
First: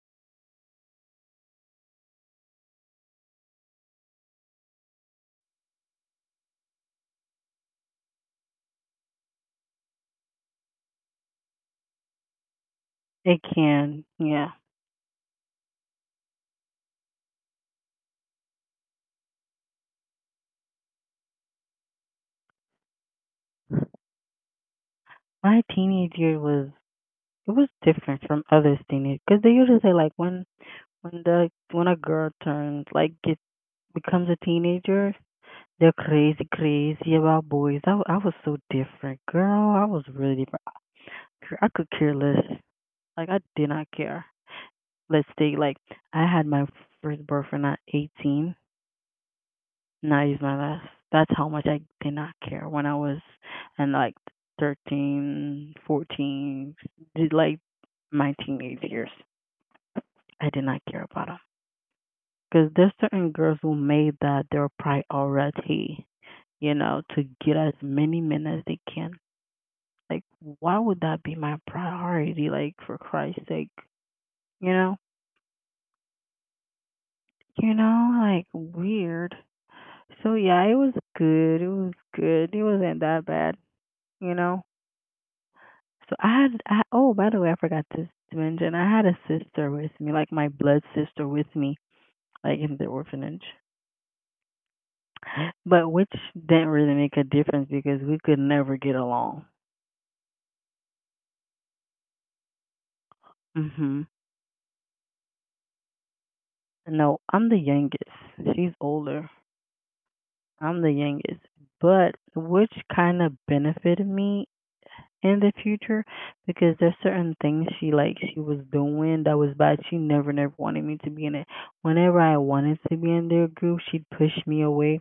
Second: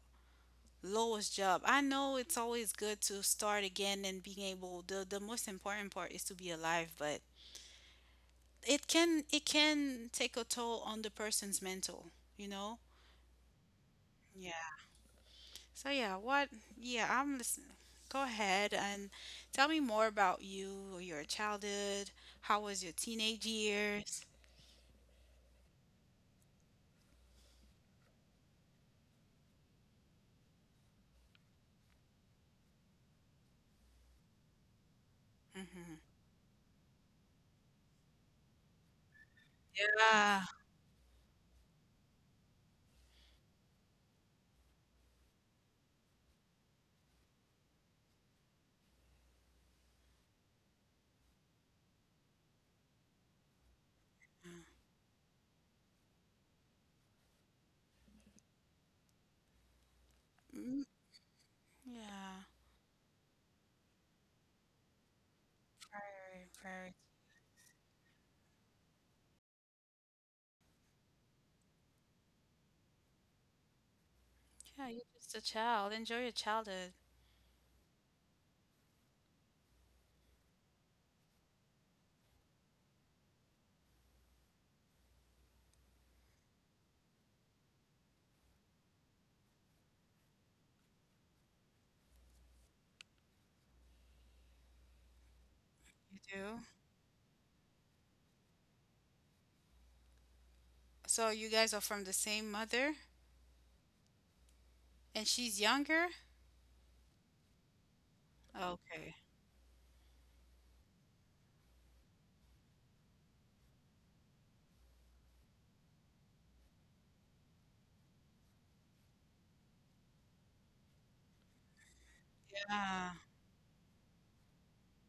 [SPEAKER 2] lowest job. I know it's always good to start again and being able. The most important part is to be alive, but it can take a toll on the person's mental you know.
[SPEAKER 1] It can, yeah.
[SPEAKER 2] Yeah. So yeah, what? Yeah, I'm listening. Go ahead and tell me more about you, your childhood. How was your teenage years?
[SPEAKER 1] My teenage year was it was different from other teenage because they usually say like when a girl turns like get becomes a teenager, they're
[SPEAKER 2] Mm-hmm.
[SPEAKER 1] crazy about boys. I was so different, girl. I was really
[SPEAKER 2] Yeah.
[SPEAKER 1] different. Girl, I could care less. Like I did not care. Let's say like I had my first boyfriend at 18. Not use my last. That's how much I did not care when I was in like 13, 14, did like my teenage years. I did
[SPEAKER 2] Mm,
[SPEAKER 1] not care about them
[SPEAKER 2] yeah.
[SPEAKER 1] because there's certain girls who made that their priority,
[SPEAKER 2] Very,
[SPEAKER 1] you
[SPEAKER 2] very.
[SPEAKER 1] know, to get as many men as they can. Like, why would that be my priority? Like, for Christ's sake, you
[SPEAKER 2] Yeah,
[SPEAKER 1] know,
[SPEAKER 2] you're just a child. Enjoy your childhood.
[SPEAKER 1] you know, like weird. So yeah, it was good. It was good. It wasn't that bad, you know. So I had, I, oh, by the way, I forgot to mention, I had a sister with me, like my blood sister with me, like in the orphanage, but which
[SPEAKER 2] You do.
[SPEAKER 1] didn't really make a difference because we could never get along.
[SPEAKER 2] So you guys are from the same mother,
[SPEAKER 1] Hmm.
[SPEAKER 2] and she's younger.
[SPEAKER 1] No, I'm the youngest. She's
[SPEAKER 2] Okay.
[SPEAKER 1] older. I'm the youngest. But which kind of benefited me in the future because there's certain things she was doing that was bad. She never wanted me to be in it. Whenever I wanted to
[SPEAKER 2] Yeah.
[SPEAKER 1] be in their group, she'd push me away.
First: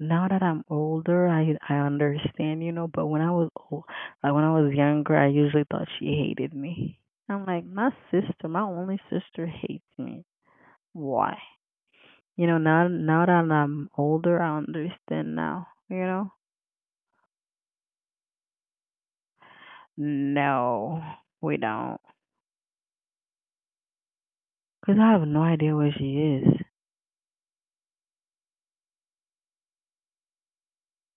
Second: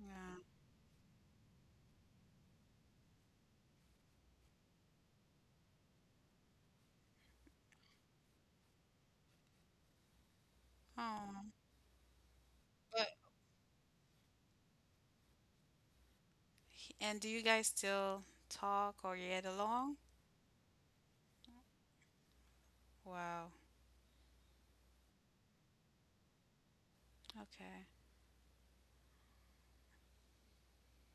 [SPEAKER 1] Now
[SPEAKER 2] Yeah.
[SPEAKER 1] that I'm older, I understand, you know. But when I was old, like when I was younger, I usually thought she hated me. I'm like my sister, my only sister hates me. Why?
[SPEAKER 2] Oh.
[SPEAKER 1] You know, now
[SPEAKER 2] But
[SPEAKER 1] now that I'm older, I understand now. You know?
[SPEAKER 2] and do you guys still talk or get along?
[SPEAKER 1] No, we don't.
[SPEAKER 2] Wow.
[SPEAKER 1] Cause I have no idea where she is.
[SPEAKER 2] Okay.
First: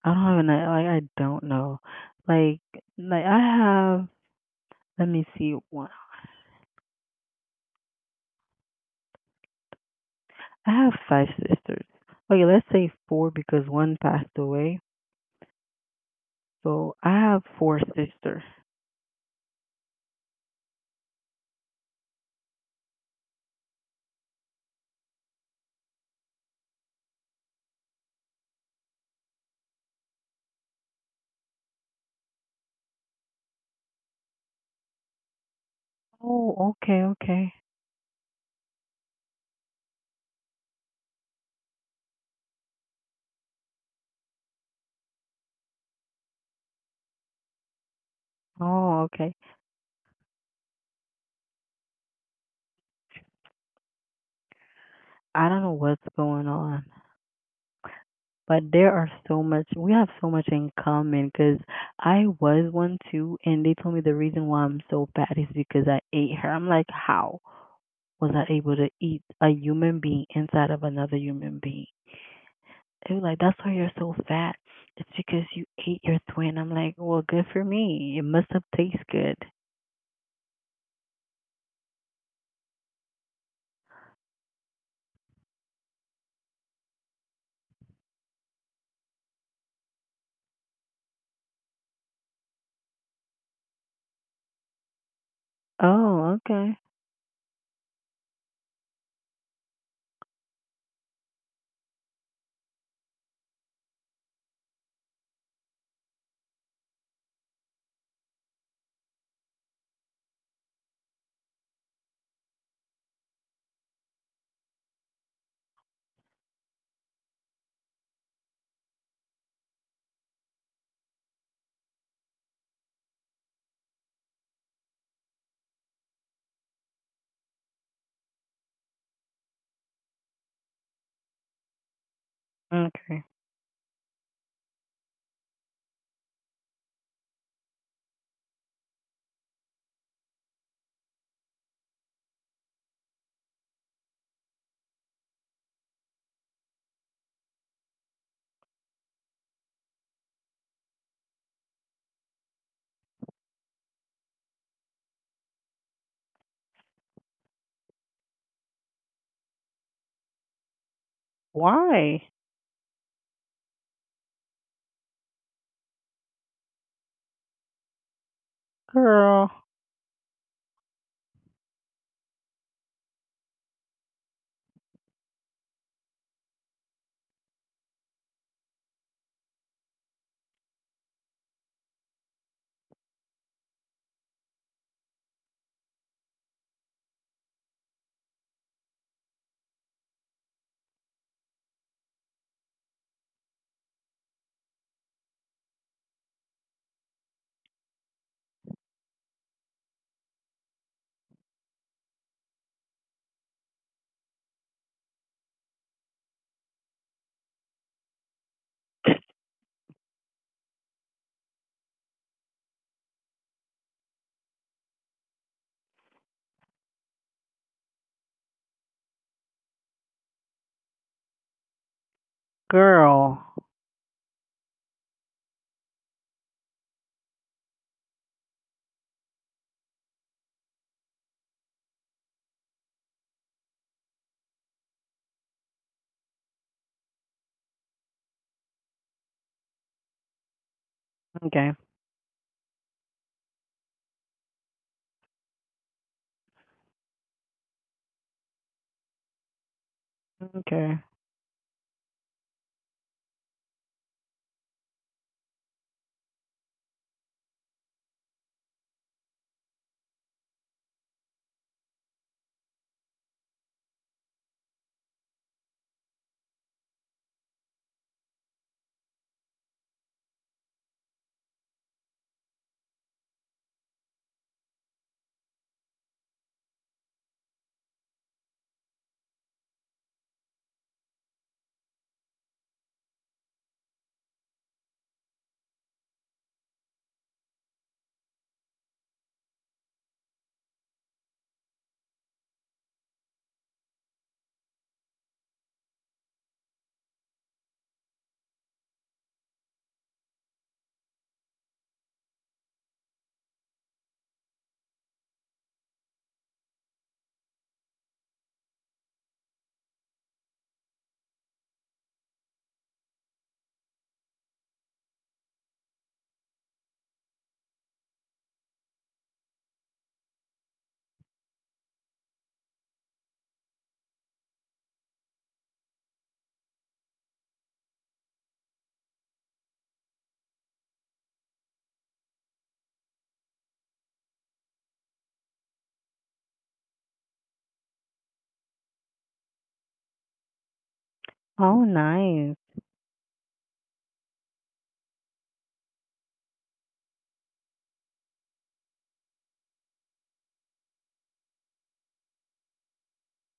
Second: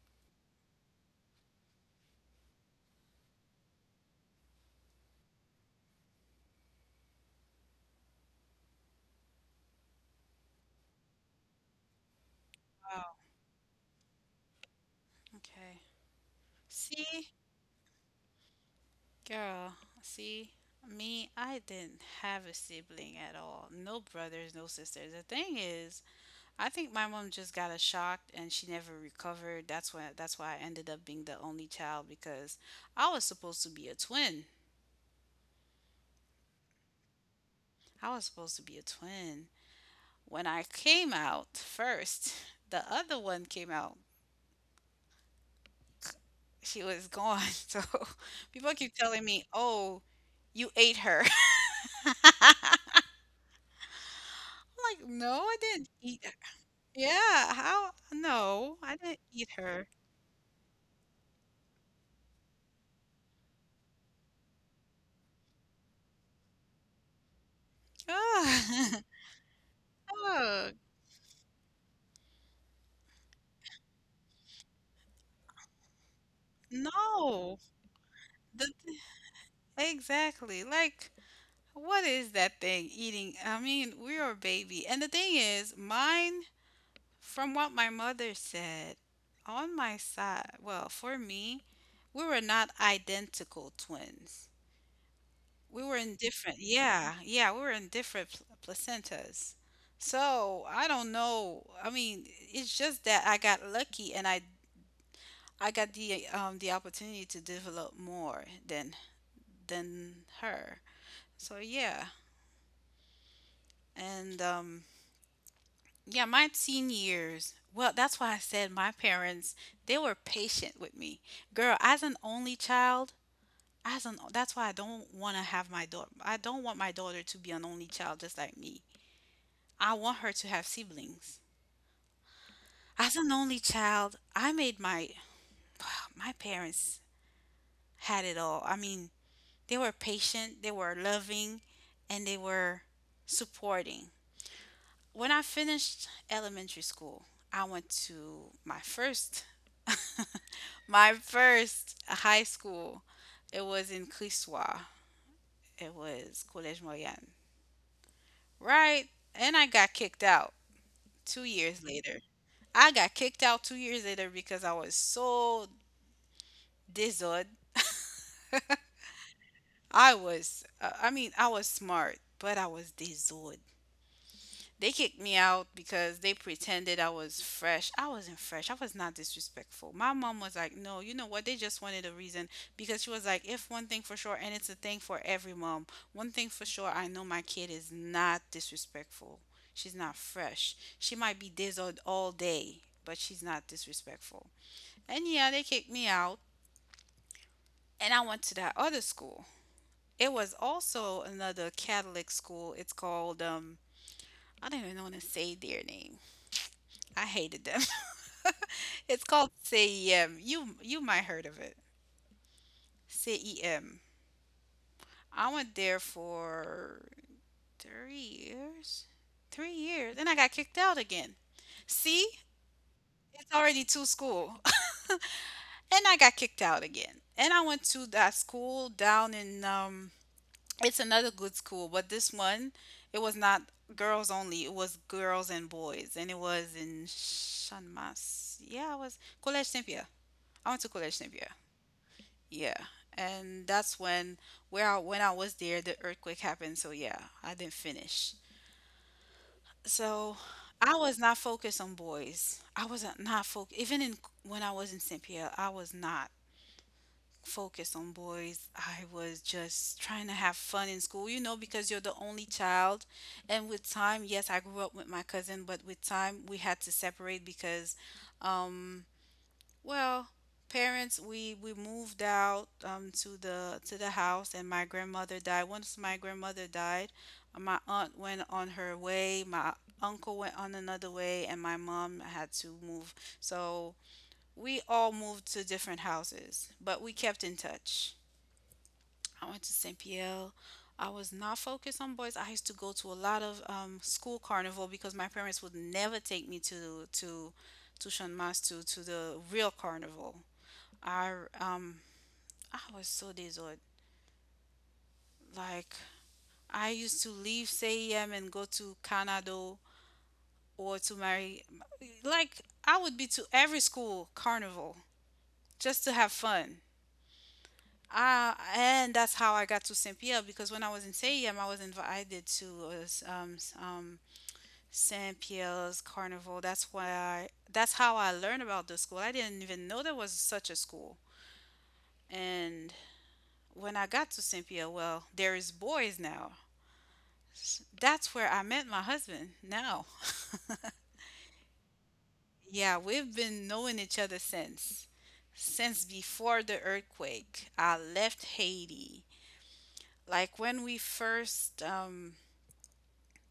[SPEAKER 1] I don't know. Like like I have Let me see. One. I have five sisters. Okay, let's say four because one passed away.
[SPEAKER 2] Okay.
[SPEAKER 1] So I
[SPEAKER 2] See,
[SPEAKER 1] have four sisters.
[SPEAKER 2] girl, see, me, I didn't have a sibling at all. No brothers, no sisters. The thing is, I think my mom just got a shock and she never recovered. That's why I ended up being the only child because I was supposed to be a twin.
[SPEAKER 1] Oh, okay, okay.
[SPEAKER 2] I was supposed to be a twin. When I came out first, [LAUGHS] the other one came out. She was gone. [LAUGHS] So people keep
[SPEAKER 1] Oh,
[SPEAKER 2] telling
[SPEAKER 1] okay.
[SPEAKER 2] me, "Oh, you ate her." [LAUGHS] Like,
[SPEAKER 1] I
[SPEAKER 2] no,
[SPEAKER 1] don't know
[SPEAKER 2] I didn't
[SPEAKER 1] what's
[SPEAKER 2] eat
[SPEAKER 1] going
[SPEAKER 2] h
[SPEAKER 1] on,
[SPEAKER 2] Yeah, how
[SPEAKER 1] but there
[SPEAKER 2] no,
[SPEAKER 1] are
[SPEAKER 2] I didn't
[SPEAKER 1] so much
[SPEAKER 2] eat
[SPEAKER 1] we
[SPEAKER 2] her.
[SPEAKER 1] have so much in common because I was one too, and they told me the reason why I'm so fat is because I ate her. I'm like, how? Was I able to eat
[SPEAKER 2] Ugh,
[SPEAKER 1] a human being
[SPEAKER 2] [LAUGHS]
[SPEAKER 1] inside of
[SPEAKER 2] ugh,
[SPEAKER 1] another human being? They were like, that's why you're so fat. It's because you ate your twin. I'm like, well, good for
[SPEAKER 2] no.
[SPEAKER 1] me. It must have tasted good.
[SPEAKER 2] the Exactly, like, what is that thing eating? I mean, we're a baby, and the thing is, mine, from what my mother said, on my side well, for me, we were not identical twins. We
[SPEAKER 1] Oh,
[SPEAKER 2] were in
[SPEAKER 1] okay.
[SPEAKER 2] different, yeah, yeah, we were in different placentas. So I don't know. I mean, it's just that I got lucky and I got the opportunity to develop more than her. So yeah, and yeah, my teen years. Well, that's why I said my parents they were patient with me. Girl, as an only child, as an that's why I don't want to have my daughter. I don't want my daughter to be an only child just like me. I want her to have siblings.
[SPEAKER 1] Okay.
[SPEAKER 2] As an only child, I made my [SIGHS] my parents had it all. I mean, they were patient, they were loving, and they were supporting. When I finished elementary school, I went to my first [LAUGHS] my first high school. It was in Clissoir. It was Collège Moyenne. Right? And I got kicked out 2 years
[SPEAKER 1] Why?
[SPEAKER 2] later. I got kicked out 2 years later because I was so dizzled.
[SPEAKER 1] Girl.
[SPEAKER 2] I was, I mean, I was smart, but I was dizzled. They kicked me out because they pretended I was fresh. I wasn't fresh. I was not disrespectful. My mom was like, no, you know what? They just wanted a reason because she was like, if one thing for sure, and it's a thing for every mom, one thing for sure, I know my kid is not disrespectful. She's not fresh. She might be dizzled all day, but she's not disrespectful. And yeah, they kicked me out. And I went to that other school. It was also another Catholic school. It's called. I don't even want to say their name. I hated them. [LAUGHS] It's called CEM. You might heard of it. CEM. I went there for 3 years. 3 years. Then I got kicked out again. See?
[SPEAKER 1] Girl.
[SPEAKER 2] It's already two school. [LAUGHS] And I got kicked out again. And I went to that school down in. It's another good school, but this one, it was not girls only. It was girls and boys, and it was in Chanmas. Yeah, it was Collège Saint-Pierre. I went to Collège Saint-Pierre.
[SPEAKER 1] Okay.
[SPEAKER 2] Yeah, and that's when where I, when I was there, the earthquake happened. So yeah, I didn't finish. So I
[SPEAKER 1] Okay.
[SPEAKER 2] was not focused on boys. I wasn't not focused. Even in when I was in Saint Pierre, I was not focused on boys. I was just trying to have fun in school, you know, because you're the only child. And with time, yes, I grew up with my cousin, but with time, we had to separate because, um, well, parents we moved out to the house, and my grandmother died. Once my grandmother died, my aunt went on her way, my uncle went on another way, and my mom had to move. So we all moved to different houses, but we kept in touch. I went to St. Pierre. I was not focused on boys. I used to go to a lot of school carnival because my parents would never take me to Sean Mas to the real carnival. I um I was so disordered. Like, I used to leave CEM and go to Canado or to Mary. Like, I would be to every school carnival just to have fun. Ah, and that's how I got to Saint Pierre because when I was in Siam, I was invited to Saint Pierre's Carnival. That's how I learned about the school. I didn't even know there was such a school. And when I got to Saint Pierre, well, there is boys now. That's where I met my husband now. [LAUGHS]
[SPEAKER 1] Oh, nice.
[SPEAKER 2] Yeah, we've been knowing each other since. Since before the earthquake, I left Haiti. Like, when we first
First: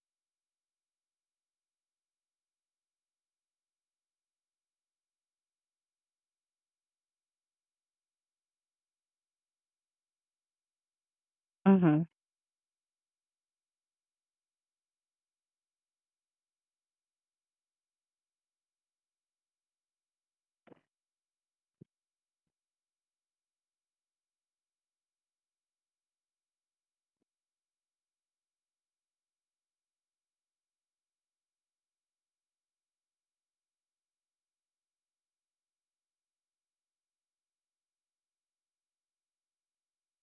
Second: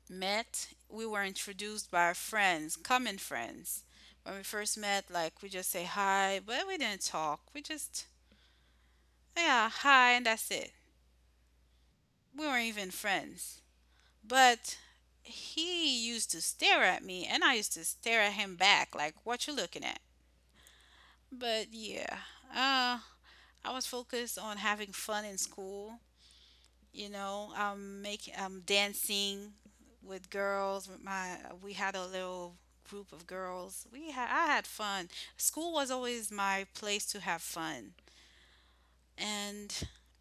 [SPEAKER 2] met, we were introduced by friends, common friends. When we first met, like, we just say hi, but we didn't talk. We just, yeah, hi, and that's it.
[SPEAKER 1] Mhm.
[SPEAKER 2] We weren't even friends. But he used to stare at me, and I used to stare at him back, like, what you looking at? But yeah, uh, I was focused on having fun in school, you know, make dancing with girls. With My we had a little group of girls. We had I had fun. School was always my place to have fun. And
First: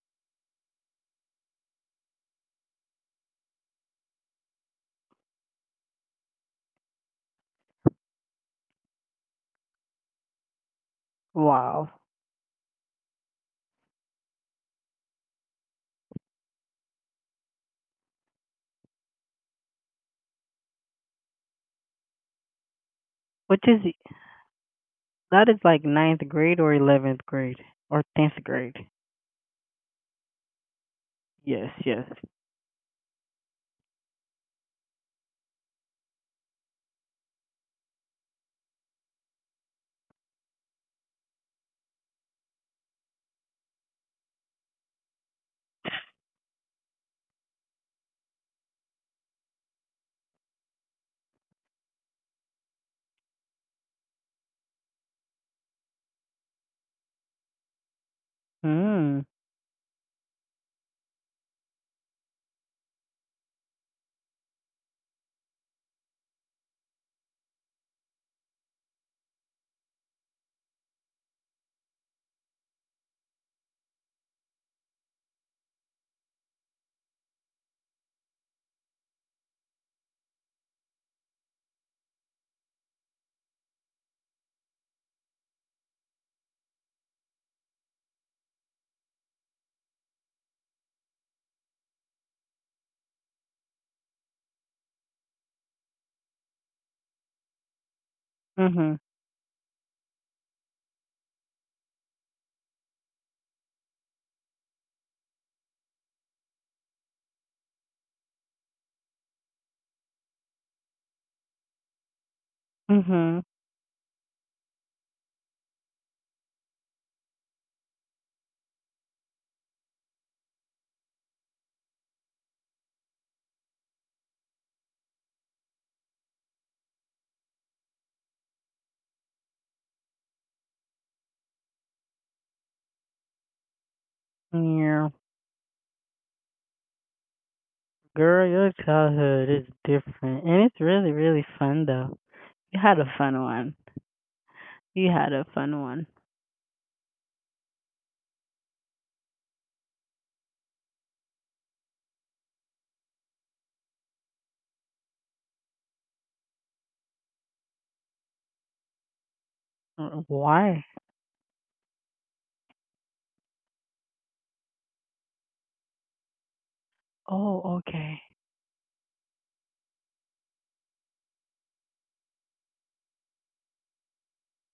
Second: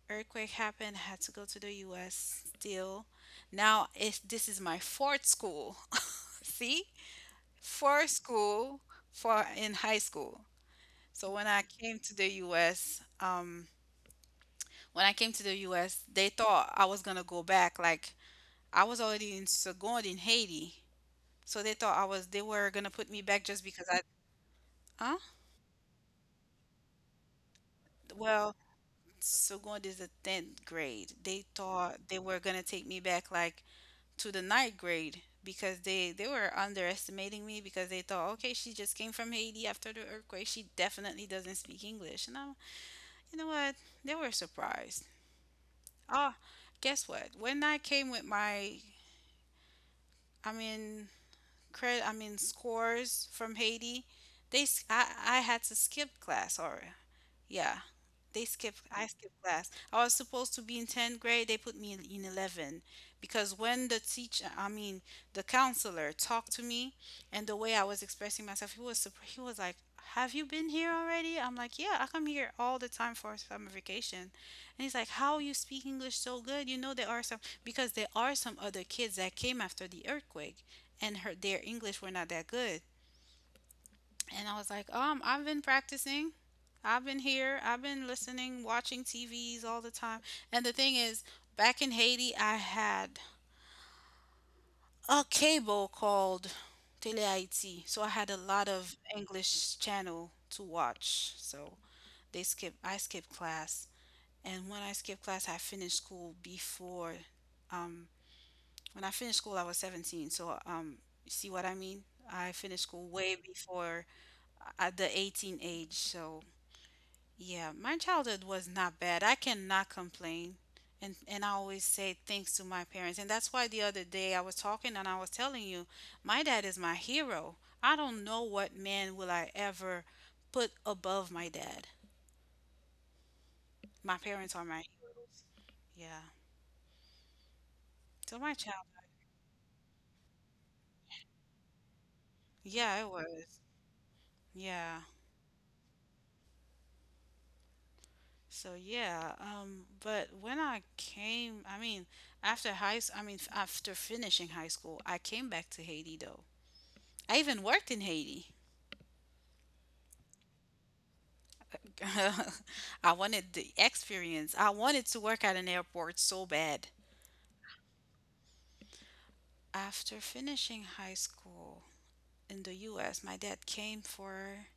[SPEAKER 2] earthquake happened. I had to go to the U.S. Still, now it's this is my fourth school. [LAUGHS] See, fourth school for in high school. So when I
[SPEAKER 1] Wow.
[SPEAKER 2] came to the U.S., when I came to the U.S., they thought I was gonna go back. Like, I was already in Saigon in Haiti. So they thought I was they were gonna put me back
[SPEAKER 1] Which
[SPEAKER 2] just
[SPEAKER 1] is
[SPEAKER 2] because I huh?
[SPEAKER 1] that is like ninth grade or 11th grade or tenth
[SPEAKER 2] Well,
[SPEAKER 1] grade.
[SPEAKER 2] Saigon is the tenth grade. They
[SPEAKER 1] Yes. Yes.
[SPEAKER 2] thought they were gonna take me back like to the ninth grade because they were underestimating me because they thought, okay, she just came from Haiti after the earthquake. She definitely doesn't speak English. And I, you know what? They were surprised. Oh, guess what? When I came with my I mean credit, I mean scores from Haiti, they s- I had to skip class or yeah, they skip I
[SPEAKER 1] Mm.
[SPEAKER 2] skipped class. I was supposed to be in 10th grade, they put me in 11 because when the teacher, I mean the counselor talked to me, and the way I was expressing myself, he was he was like, "Have you been here already?" I'm like, "Yeah, I come here all the time for summer vacation." And he's like, "How you speak English so good? You know there are some because there are some other kids that came after the earthquake, and her their English were not that good." And I was like, I've been practicing. I've been here. I've been listening, watching TVs all the time. And the thing is, back in Haiti, I had a cable called Télé Haïti, so I had a lot
[SPEAKER 1] Mhm.
[SPEAKER 2] of English channel to watch. So they skip. I skipped class, and when I skipped class, I finished school before. Um, when I finished school, I was 17. So you see what I mean? I finished school
[SPEAKER 1] Mhm.
[SPEAKER 2] way before at the 18 age. So, yeah, my childhood was not bad. I cannot complain. And I always say thanks to my parents. And that's why the other day I was talking and I was telling you, my dad is my hero. I don't know what man will I ever put above my dad. My parents are my
[SPEAKER 1] Yeah.
[SPEAKER 2] heroes. Yeah. So my
[SPEAKER 1] Girl,
[SPEAKER 2] child.
[SPEAKER 1] your childhood is different, and it's really, really fun though. You
[SPEAKER 2] Yeah,
[SPEAKER 1] had
[SPEAKER 2] it
[SPEAKER 1] a fun
[SPEAKER 2] was.
[SPEAKER 1] one.
[SPEAKER 2] Yeah.
[SPEAKER 1] You had a fun one.
[SPEAKER 2] So yeah, but when I came, I mean, after finishing high school, I came back to Haiti though. I even worked in Haiti.
[SPEAKER 1] Why?
[SPEAKER 2] [LAUGHS] I wanted the experience. I wanted to work at an airport so bad.
[SPEAKER 1] Oh, okay.
[SPEAKER 2] After finishing high school in the U.S., my dad came for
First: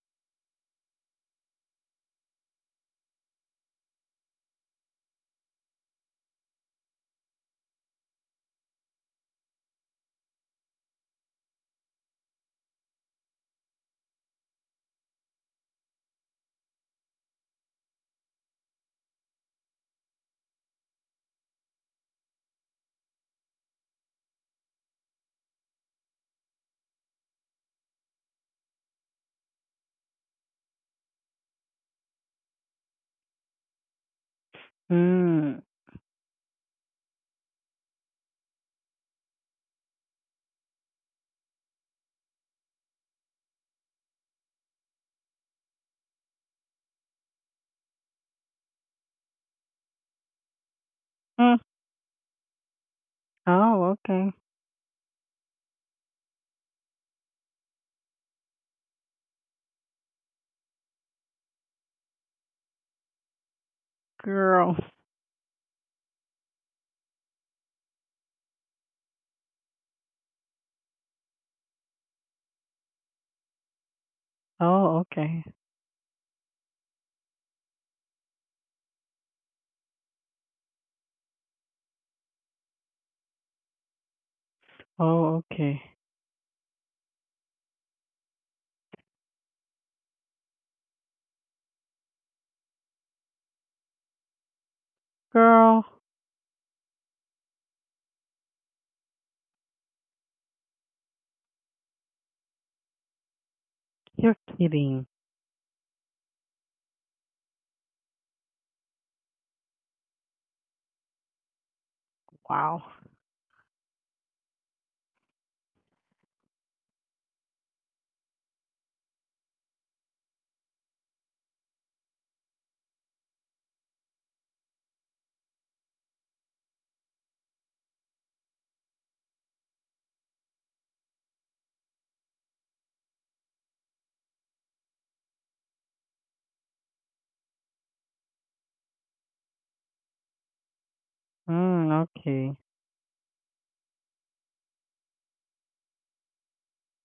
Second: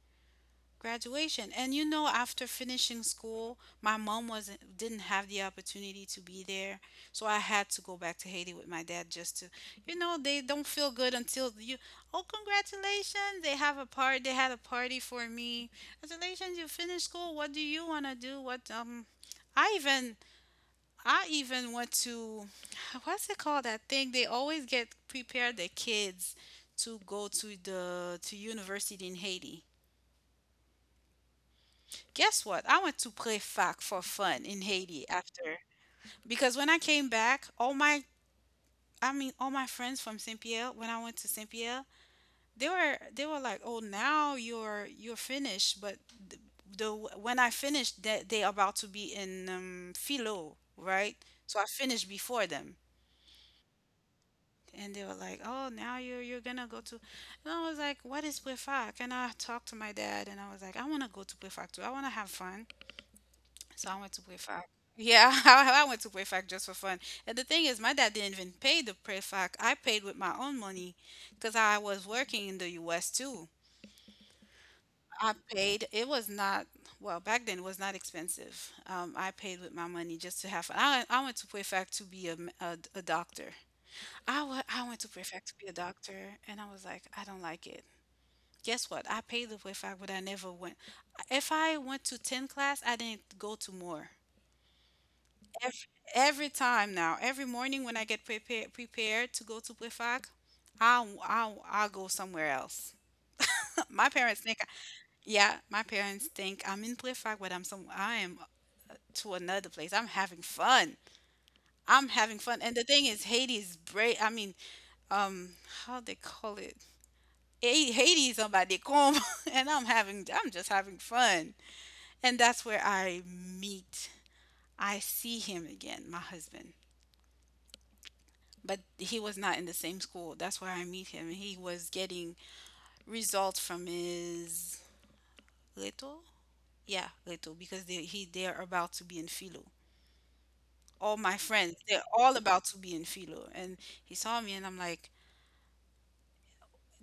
[SPEAKER 2] graduation, and you know, after finishing school, my mom wasn't didn't have the opportunity to be there, so I had to go back to Haiti with my dad just to, you know, they don't feel good until you oh, congratulations. They had a party for me. Congratulations, you finished school. What do you want to do? What I even I even went to [LAUGHS] what's it called, that thing they always get prepare the kids to go to the to university in Haiti. Guess what? I went to Prefac for fun in Haiti
[SPEAKER 1] Mm.
[SPEAKER 2] after because when I came back, all my all my friends from Saint Pierre, when I went to Saint Pierre, they were like, "Oh, now you're finished." But the, the when I finished, they about to be in Philo, right?
[SPEAKER 1] Mm.
[SPEAKER 2] So I finished before them.
[SPEAKER 1] Oh, okay.
[SPEAKER 2] And they were like, "Oh, now you're gonna go to," and I was like, "What is Prefac?" And I talked to my dad, and I was like, "I want to go to Prefac too. I want to have fun." So I went to PrEFAC.
[SPEAKER 1] Girl.
[SPEAKER 2] Yeah, [LAUGHS] I went to PrEFAC just for fun. And the thing is, my dad didn't even pay the PrEFAC. I paid with my own money because I was working in the U.S. too.
[SPEAKER 1] Oh,
[SPEAKER 2] I
[SPEAKER 1] okay.
[SPEAKER 2] paid. It was not, well, back then it was not expensive. I paid with my money just to have fun. I went to PrEFAC to be a doctor. I went to
[SPEAKER 1] Oh,
[SPEAKER 2] PrEFAC to be a
[SPEAKER 1] okay.
[SPEAKER 2] doctor, and I was like, I don't like it. Guess what? I paid the PrEFAC, but I never went. If I went to 10 class, I didn't go to more.
[SPEAKER 1] Girl,
[SPEAKER 2] Every, every time now, every morning when I get prepared to go to Prefac, I'll go somewhere else. [LAUGHS] My
[SPEAKER 1] you're
[SPEAKER 2] parents think,
[SPEAKER 1] kidding.
[SPEAKER 2] yeah, my parents think I'm in Prefac, but I am to another place. I'm having fun. I'm having fun. And
[SPEAKER 1] Wow.
[SPEAKER 2] the thing is, Haiti is brave. I mean, um, how they call it? Haiti is on my décombre, [LAUGHS] and I'm just having fun. And that's where meet, I see him again, my husband. But he was not in the same school. That's where I meet him. He was getting results from his Leto? Yeah, Leto, because they're about to be in Philo. All my friends,
[SPEAKER 1] Mm,
[SPEAKER 2] they're all
[SPEAKER 1] okay.
[SPEAKER 2] about to be in Philo. And he saw me, and I'm like,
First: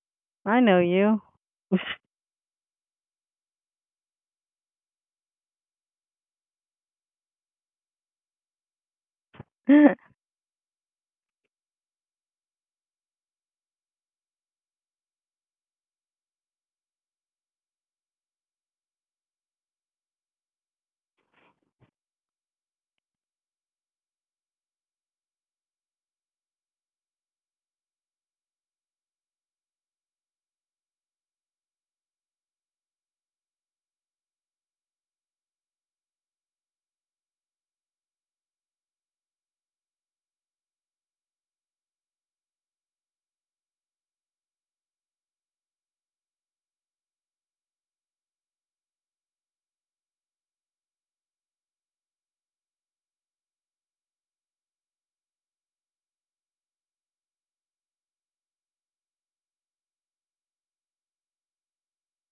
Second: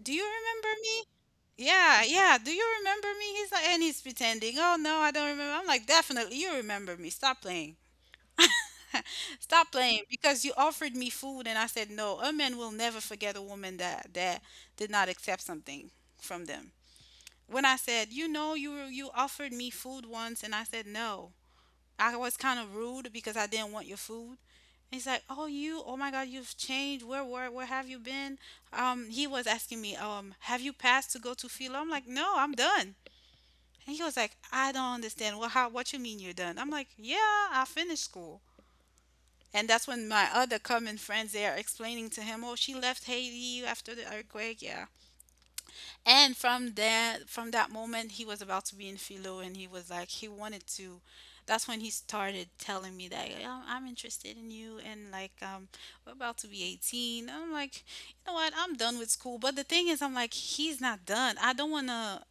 [SPEAKER 2] do you
[SPEAKER 1] I
[SPEAKER 2] remember
[SPEAKER 1] know
[SPEAKER 2] me?
[SPEAKER 1] you.
[SPEAKER 2] Yeah, yeah. Do you remember me? He's like, and he's pretending, oh no, I don't remember. I'm like, definitely you remember me. Stop playing. [LAUGHS] Stop playing
[SPEAKER 1] [LAUGHS]
[SPEAKER 2] because you offered me food and I said no. A man will never forget a woman that did not accept something from them. When I said, you know, you offered me food once, and I said no. I was kind of rude because I didn't want your food. And he's like, oh, you, oh my God, you've changed. Where have you been? He was asking me, have you passed to go to Philo? I'm like, no, I'm done. And he was like, I don't understand. Well, what you mean you're done? I'm like, yeah, I finished school. And that's when my other common friends they are explaining to him, oh, she left Haiti after the earthquake. Yeah. And from there, from that moment, he was about to be in Philo, and he was like, he wanted to. That's when he started telling me that yeah, I'm interested in you, and like we're about to be 18. I'm like, you know what? I'm done with school. But the thing is, I'm like, he's not done. I don't wanna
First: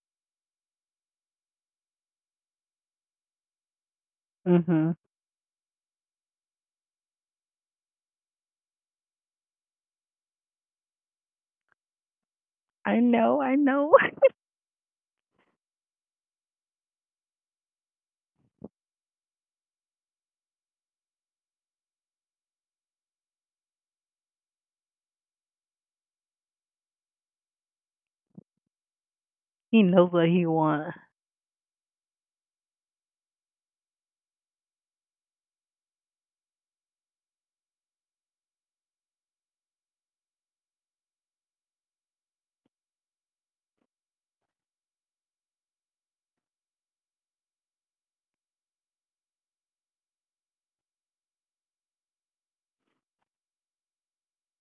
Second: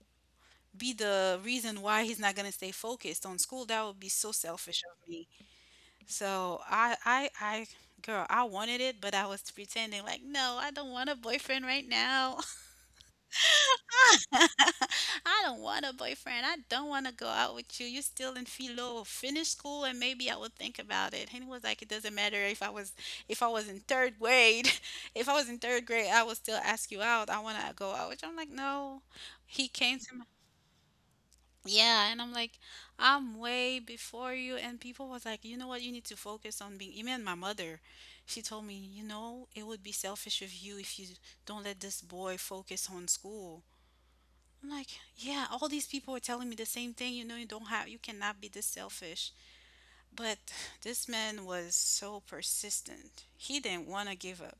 [SPEAKER 2] be the reason why he's not gonna stay focused on school. That would be so selfish
[SPEAKER 1] Mhm.
[SPEAKER 2] of me. So I, girl, I wanted it, but I was pretending like, no, I don't want a boyfriend right now.
[SPEAKER 1] I know. I know.
[SPEAKER 2] [LAUGHS] I don't want a boyfriend. I don't want to go out with you. You're still in Philo. Finish school and maybe I would think about it. And he was like, it doesn't matter if I was in third grade. [LAUGHS] If I was in third grade, I would still ask you out. I want to go out. Which I'm like, no. He
[SPEAKER 1] [LAUGHS] He
[SPEAKER 2] came
[SPEAKER 1] knows
[SPEAKER 2] to me.
[SPEAKER 1] what he wants.
[SPEAKER 2] Yeah, and I'm like, I'm way before you. And people was like, you know what? You need to focus on being. Even my mother, she told me, it would be selfish of you if you don't let this boy focus on school. I'm like, yeah, all these people were telling me the same thing. You know, you don't have, you cannot be this selfish. But this man was so persistent. He didn't want to give up.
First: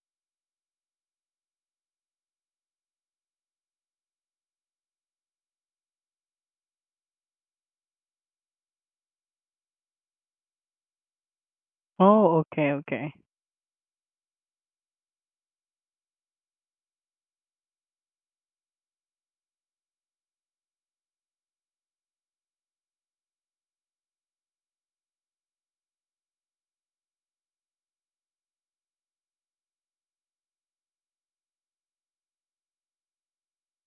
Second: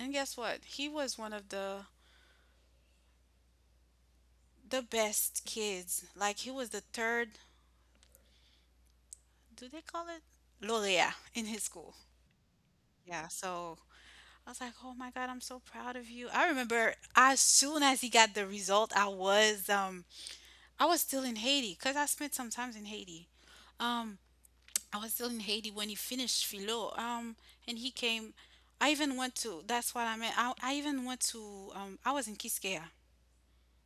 [SPEAKER 2] And guess what? He was one of the best kids. Like he was the third. Do they call it laureate in his school?
[SPEAKER 1] Oh, okay. Okay.
[SPEAKER 2] Yeah. So I was like, oh my God, I'm so proud of you. I remember as soon as he got the result, I was still in Haiti because I spent some time in Haiti. Um, I was still in Haiti when he finished Philo. And he came. I even went to. That's what I meant. I even went to. I was in Kiskeya.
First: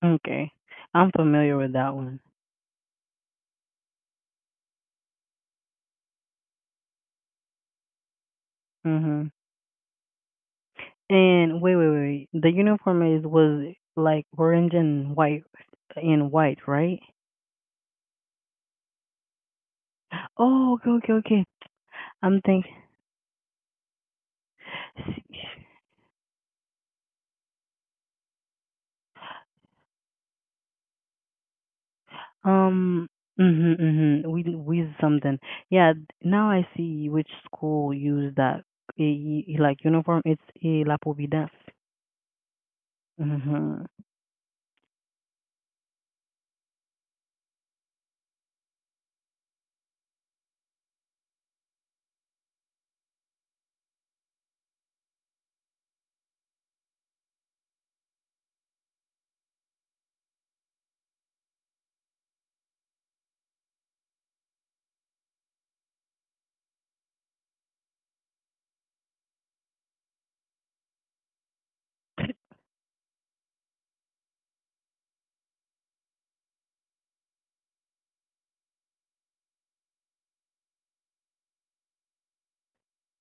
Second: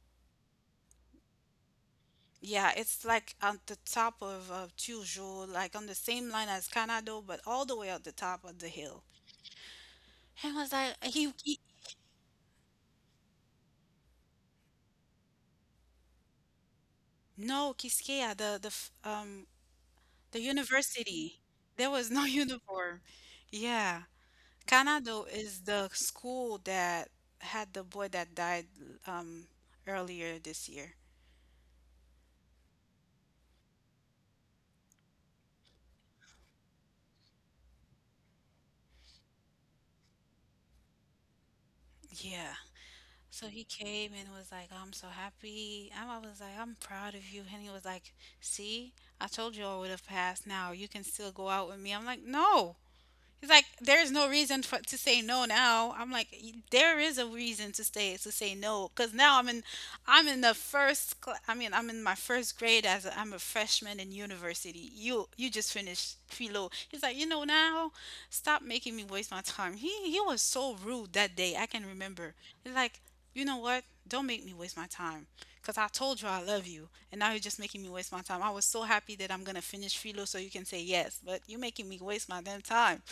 [SPEAKER 1] Okay. I'm familiar with that one.
[SPEAKER 2] Yeah, it's like at the top of Toujours, like on the same line as Canado, but all the way at the top of the hill.
[SPEAKER 1] Mhm.
[SPEAKER 2] And I was like, he
[SPEAKER 1] And wait. The uniform is was like orange and white, right?
[SPEAKER 2] no, Kiskeya, the
[SPEAKER 1] Oh, okay, okay,
[SPEAKER 2] university.
[SPEAKER 1] okay.
[SPEAKER 2] There was no
[SPEAKER 1] I'm
[SPEAKER 2] [LAUGHS]
[SPEAKER 1] thinking.
[SPEAKER 2] uniform. Yeah, Canado is the school that had the boy that died um earlier this year.
[SPEAKER 1] Um. Mhm. Mhm. We something. Yeah. Now I see which school use that eh, like uniform. It's a La Providence.
[SPEAKER 2] Yeah. So he
[SPEAKER 1] Mhm.
[SPEAKER 2] came and was like, "Oh, I'm so happy." And I was like, I'm proud of you. And he was like, see, I told you I would have passed now. You can still go out with me. I'm like, no. He's like, there's no reason for to say no now. I'm like, " there is a reason to say no, because now I'm in the first. I mean, I'm in my first grade I'm a freshman in university. You just finished Philo. He's like, now, stop making me waste my time. He was so rude that day. I can remember. He's like, you know what? Don't make me waste my time. Because I told you I love you, and now you're just making me waste my time. I was so happy that I'm going to finish Philo so you can say yes, but you're making me waste my damn time.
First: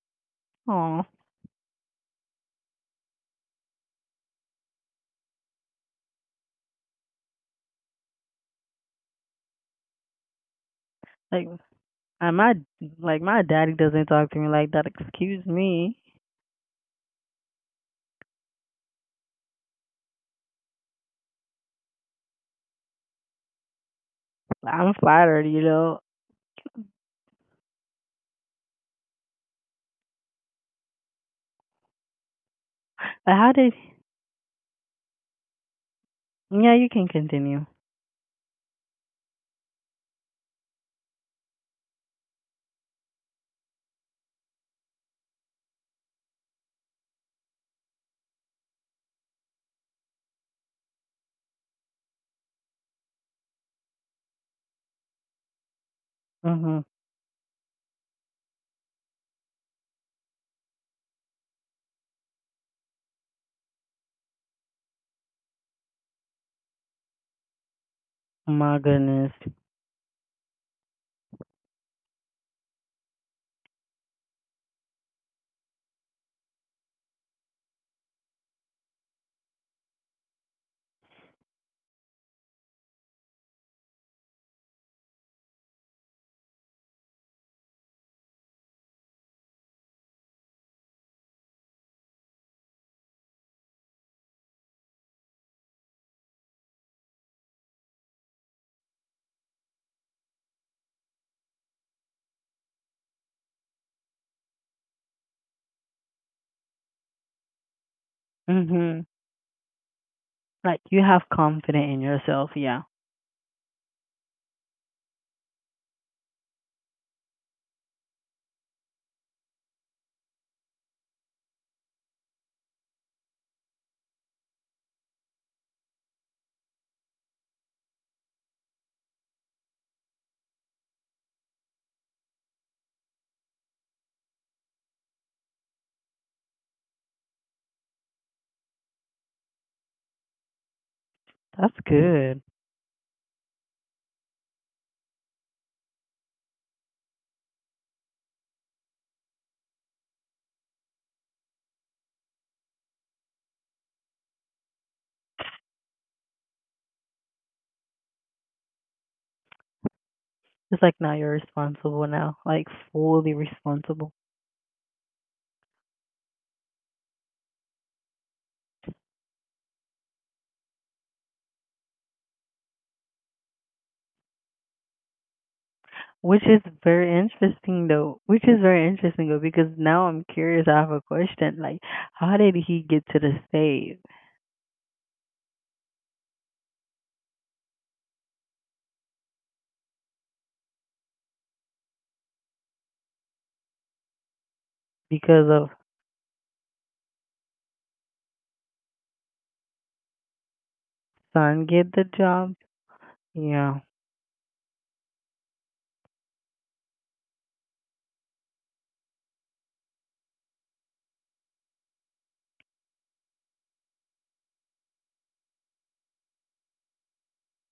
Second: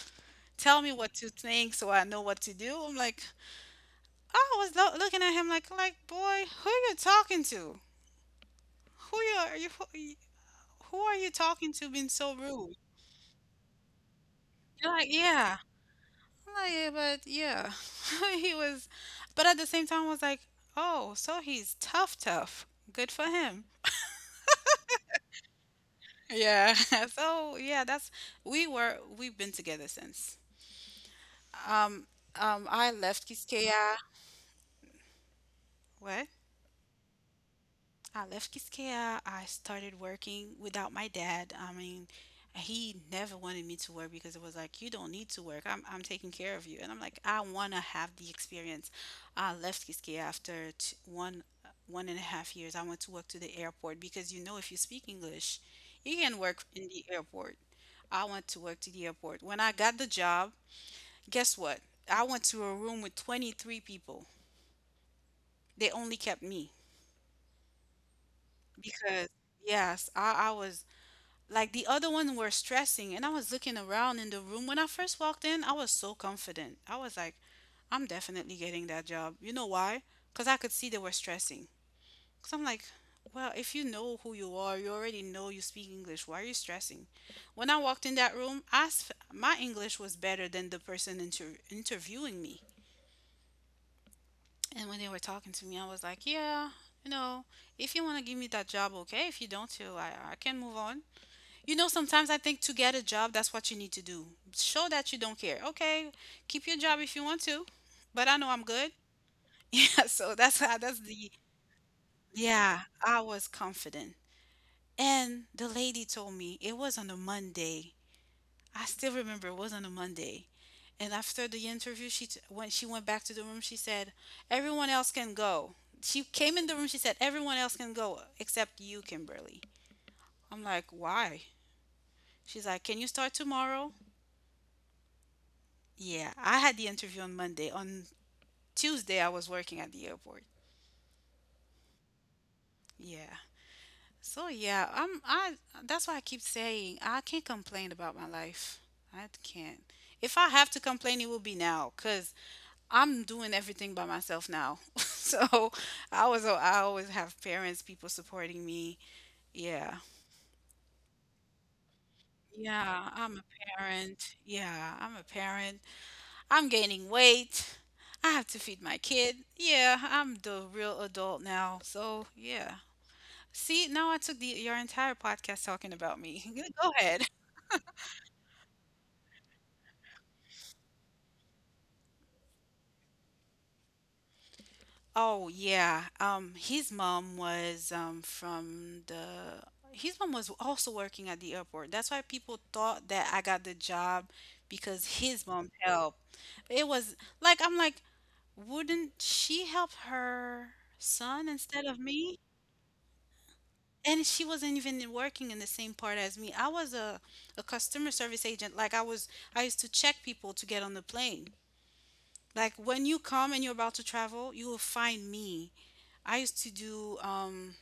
[SPEAKER 2] Tell me
[SPEAKER 1] Oh,
[SPEAKER 2] what to think so I know what to do. I'm like, "Oh, I was looking at him like boy, who you talking to? Who you are you? Who are you
[SPEAKER 1] [LAUGHS] like
[SPEAKER 2] talking to? Being
[SPEAKER 1] I
[SPEAKER 2] so
[SPEAKER 1] my
[SPEAKER 2] rude.
[SPEAKER 1] like my daddy doesn't talk to me like that.
[SPEAKER 2] You're like,
[SPEAKER 1] Excuse
[SPEAKER 2] yeah.
[SPEAKER 1] me.
[SPEAKER 2] I'm like, yeah, but yeah, [LAUGHS] he was, but at the same time, I was like, oh, so he's tough, tough. Good for him.
[SPEAKER 1] I'm flattered, you know.
[SPEAKER 2] Yeah. [LAUGHS] So yeah, that's we were we've been together since. Um, I left
[SPEAKER 1] But how
[SPEAKER 2] Kiskeya.
[SPEAKER 1] did
[SPEAKER 2] What?
[SPEAKER 1] Yeah, you can continue.
[SPEAKER 2] I left Kiskeya. I started working without my dad. I mean, he never wanted me to work because it was like, you don't need to work. I'm taking care of you. And I'm like, I want to have the experience. I left Kiskeya after 1.5 years. I went to work to the airport because you know, if you speak English, you can work in
[SPEAKER 1] Mhm.
[SPEAKER 2] the airport. I went to work to the airport. When I got the job, guess what? I went to a room with 23 people. They only kept me
[SPEAKER 1] My
[SPEAKER 2] because
[SPEAKER 1] goodness.
[SPEAKER 2] yes, I was like the other one were stressing, and I was looking around in the room. When I first walked in, I was so confident. I was like, I'm definitely getting that job. You know why? Because I could see they were stressing. Because I'm like, well, if you know who you are, you already know you speak English, why are you stressing? When I walked in that room, my English was better than the person interviewing me. And when they were talking to me, I was like, yeah, you know, if you want to give me that job, okay, if you don't too, I can move on. You know, sometimes I think to get a job, that's what you need to do. Show that you don't care. Okay, keep your job if you want to, but I know I'm good.
[SPEAKER 1] Mhm.
[SPEAKER 2] [LAUGHS] Yeah, so that's how
[SPEAKER 1] Like
[SPEAKER 2] that's
[SPEAKER 1] you
[SPEAKER 2] the
[SPEAKER 1] have confidence in yourself.
[SPEAKER 2] yeah,
[SPEAKER 1] Yeah.
[SPEAKER 2] I was confident. And the lady told me it was on a Monday. I still remember it was on a Monday. And after the interview, when she went back to the room, she said, "Everyone else can go." She came in the room. She said, "Everyone else can go except you, Kimberly." I'm like, "Why?" She's like, "Can you start tomorrow?" Yeah, I had the interview on Monday. On Tuesday, I was working at the airport.
[SPEAKER 1] That's good.
[SPEAKER 2] Yeah. So yeah, I'm I that's why I keep saying I can't complain about my life. I can't. If I have to complain, it will be now cuz I'm doing everything by myself now. [LAUGHS] So, I was I always have parents, people supporting me. Yeah.
[SPEAKER 1] It's like now you're responsible now, like
[SPEAKER 2] Yeah, I'm a
[SPEAKER 1] fully responsible,
[SPEAKER 2] parent. Yeah, I'm a parent. I'm gaining weight. I have to feed my kid. Yeah, I'm the real adult now. So, yeah. See, now I took the your entire podcast talking about me.
[SPEAKER 1] which is
[SPEAKER 2] [LAUGHS] Go ahead.
[SPEAKER 1] very interesting though. Which is very interesting though because now I'm curious. I have a question. Like, how did he get to the state?
[SPEAKER 2] Oh yeah. His mom was also working at the airport. That's why people thought that I got the job because his
[SPEAKER 1] Because
[SPEAKER 2] mom
[SPEAKER 1] of
[SPEAKER 2] helped. It was like I'm like, wouldn't she help her son
[SPEAKER 1] son
[SPEAKER 2] instead of
[SPEAKER 1] get the
[SPEAKER 2] me?
[SPEAKER 1] job? Yeah.
[SPEAKER 2] And she wasn't even working in the same part as me. I was a customer service agent. Like I used to check people to get on the plane. Like when you come and you're about to travel, you will find me. I used to do